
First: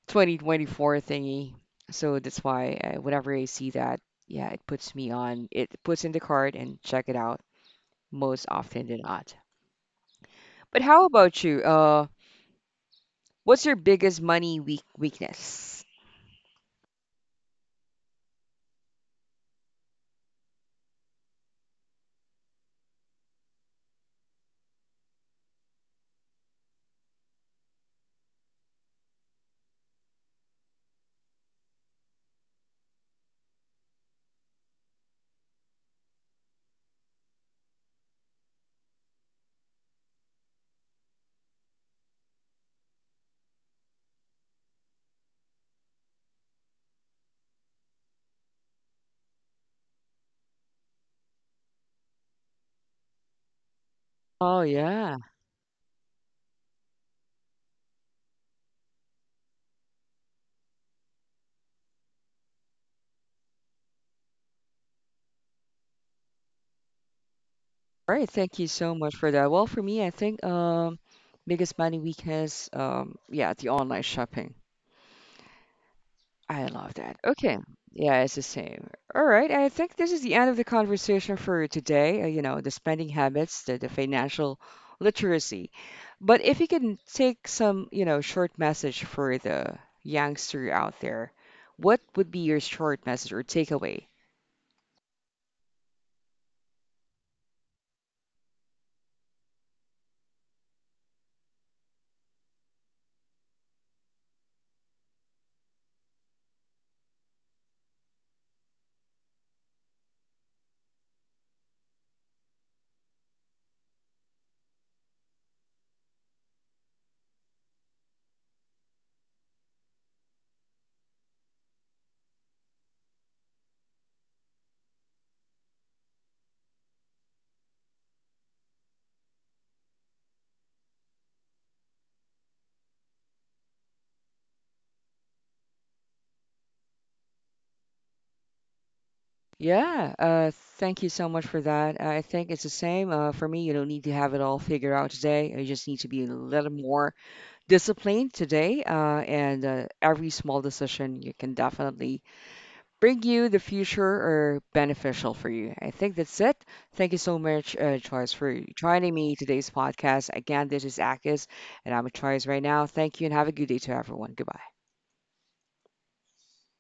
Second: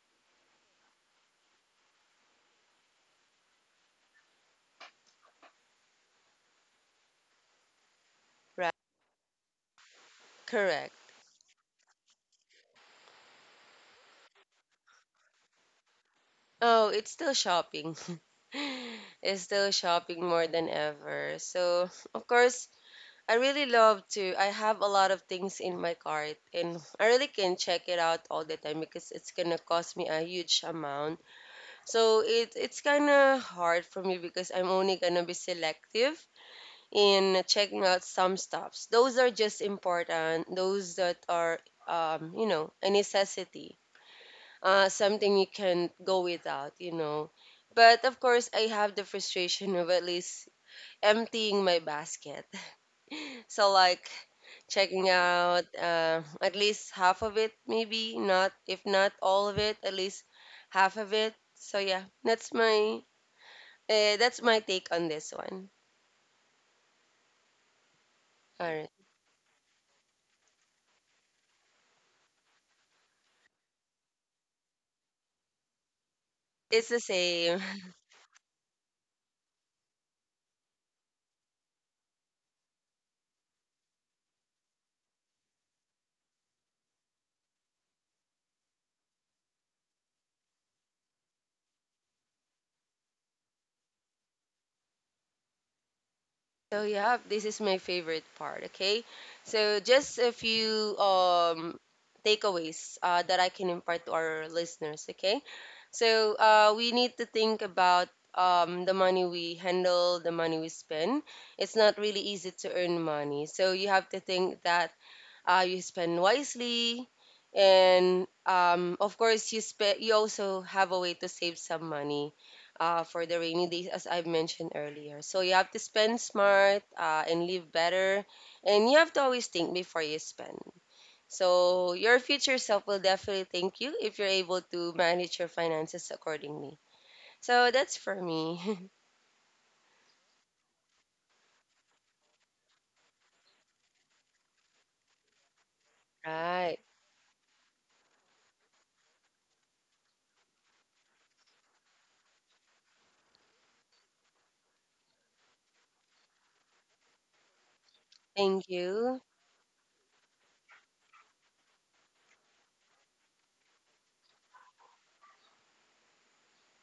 A: twenty twenty-four thingy. So that's why uh, whenever I see that, yeah, it puts me on. It puts in the card and check it out most
B: Right.
A: often than not. But
B: Correct.
A: how about you? Uh, what's your biggest money weak weakness?
B: Oh, it's still shopping. It's still shopping more than ever. So, of course, I really love to. I have a lot of things in my cart, and I really can check it out all the time because it's gonna cost me a huge amount. So it it's kind of hard for me because I'm only gonna be selective in checking out some stuffs. Those are just important. Those that are um, you know, a necessity, uh, something you can go without, you know. But of course, I have the frustration of at least emptying my basket. So like
A: Oh
B: checking
A: yeah.
B: out uh, at least half of it, maybe not if not all of it, at least half of it. So yeah, that's my uh, that's my take on this one.
A: All right, thank
B: All
A: you
B: right,
A: so much for that. Well, for me, I think um biggest money weakness, um yeah, the online shopping. I
B: it's
A: love
B: the
A: that.
B: same.
A: Okay. Yeah, it's the same. All right, I think this is the end of the conversation for today, uh, you know, the spending habits, the, the financial literacy. But if you can take some, you know, short message for the youngster out there, what would be your short message or takeaway?
B: So yeah, this is my favorite part. Okay, so just a few um takeaways uh, that I can impart to our listeners. Okay, so uh, we need to think about um the money we handle, the money we spend. It's not really easy to earn money, so you have to think that uh, you spend wisely, and um, of course you spe- you also have a way to save some money uh, for the rainy days, as I've mentioned earlier. So you have to spend smart uh, and live better, and you have to always think before you spend. So your future self will definitely thank you if you're able to manage your finances accordingly. So that's for me.
A: Yeah, uh, thank you so much for that. I think it's the same uh, for me. You don't need to have it all figured out today. You just need to be a little
B: Right.
A: more disciplined today. Uh, and uh, every small decision you can definitely bring you the future or beneficial for you. I think that's it. Thank you so much, uh, Choice, for
B: Thank
A: joining
B: you.
A: me today's podcast. Again, this is Akis, and I'm a Choice right now. Thank you, and have a good day to everyone. Goodbye.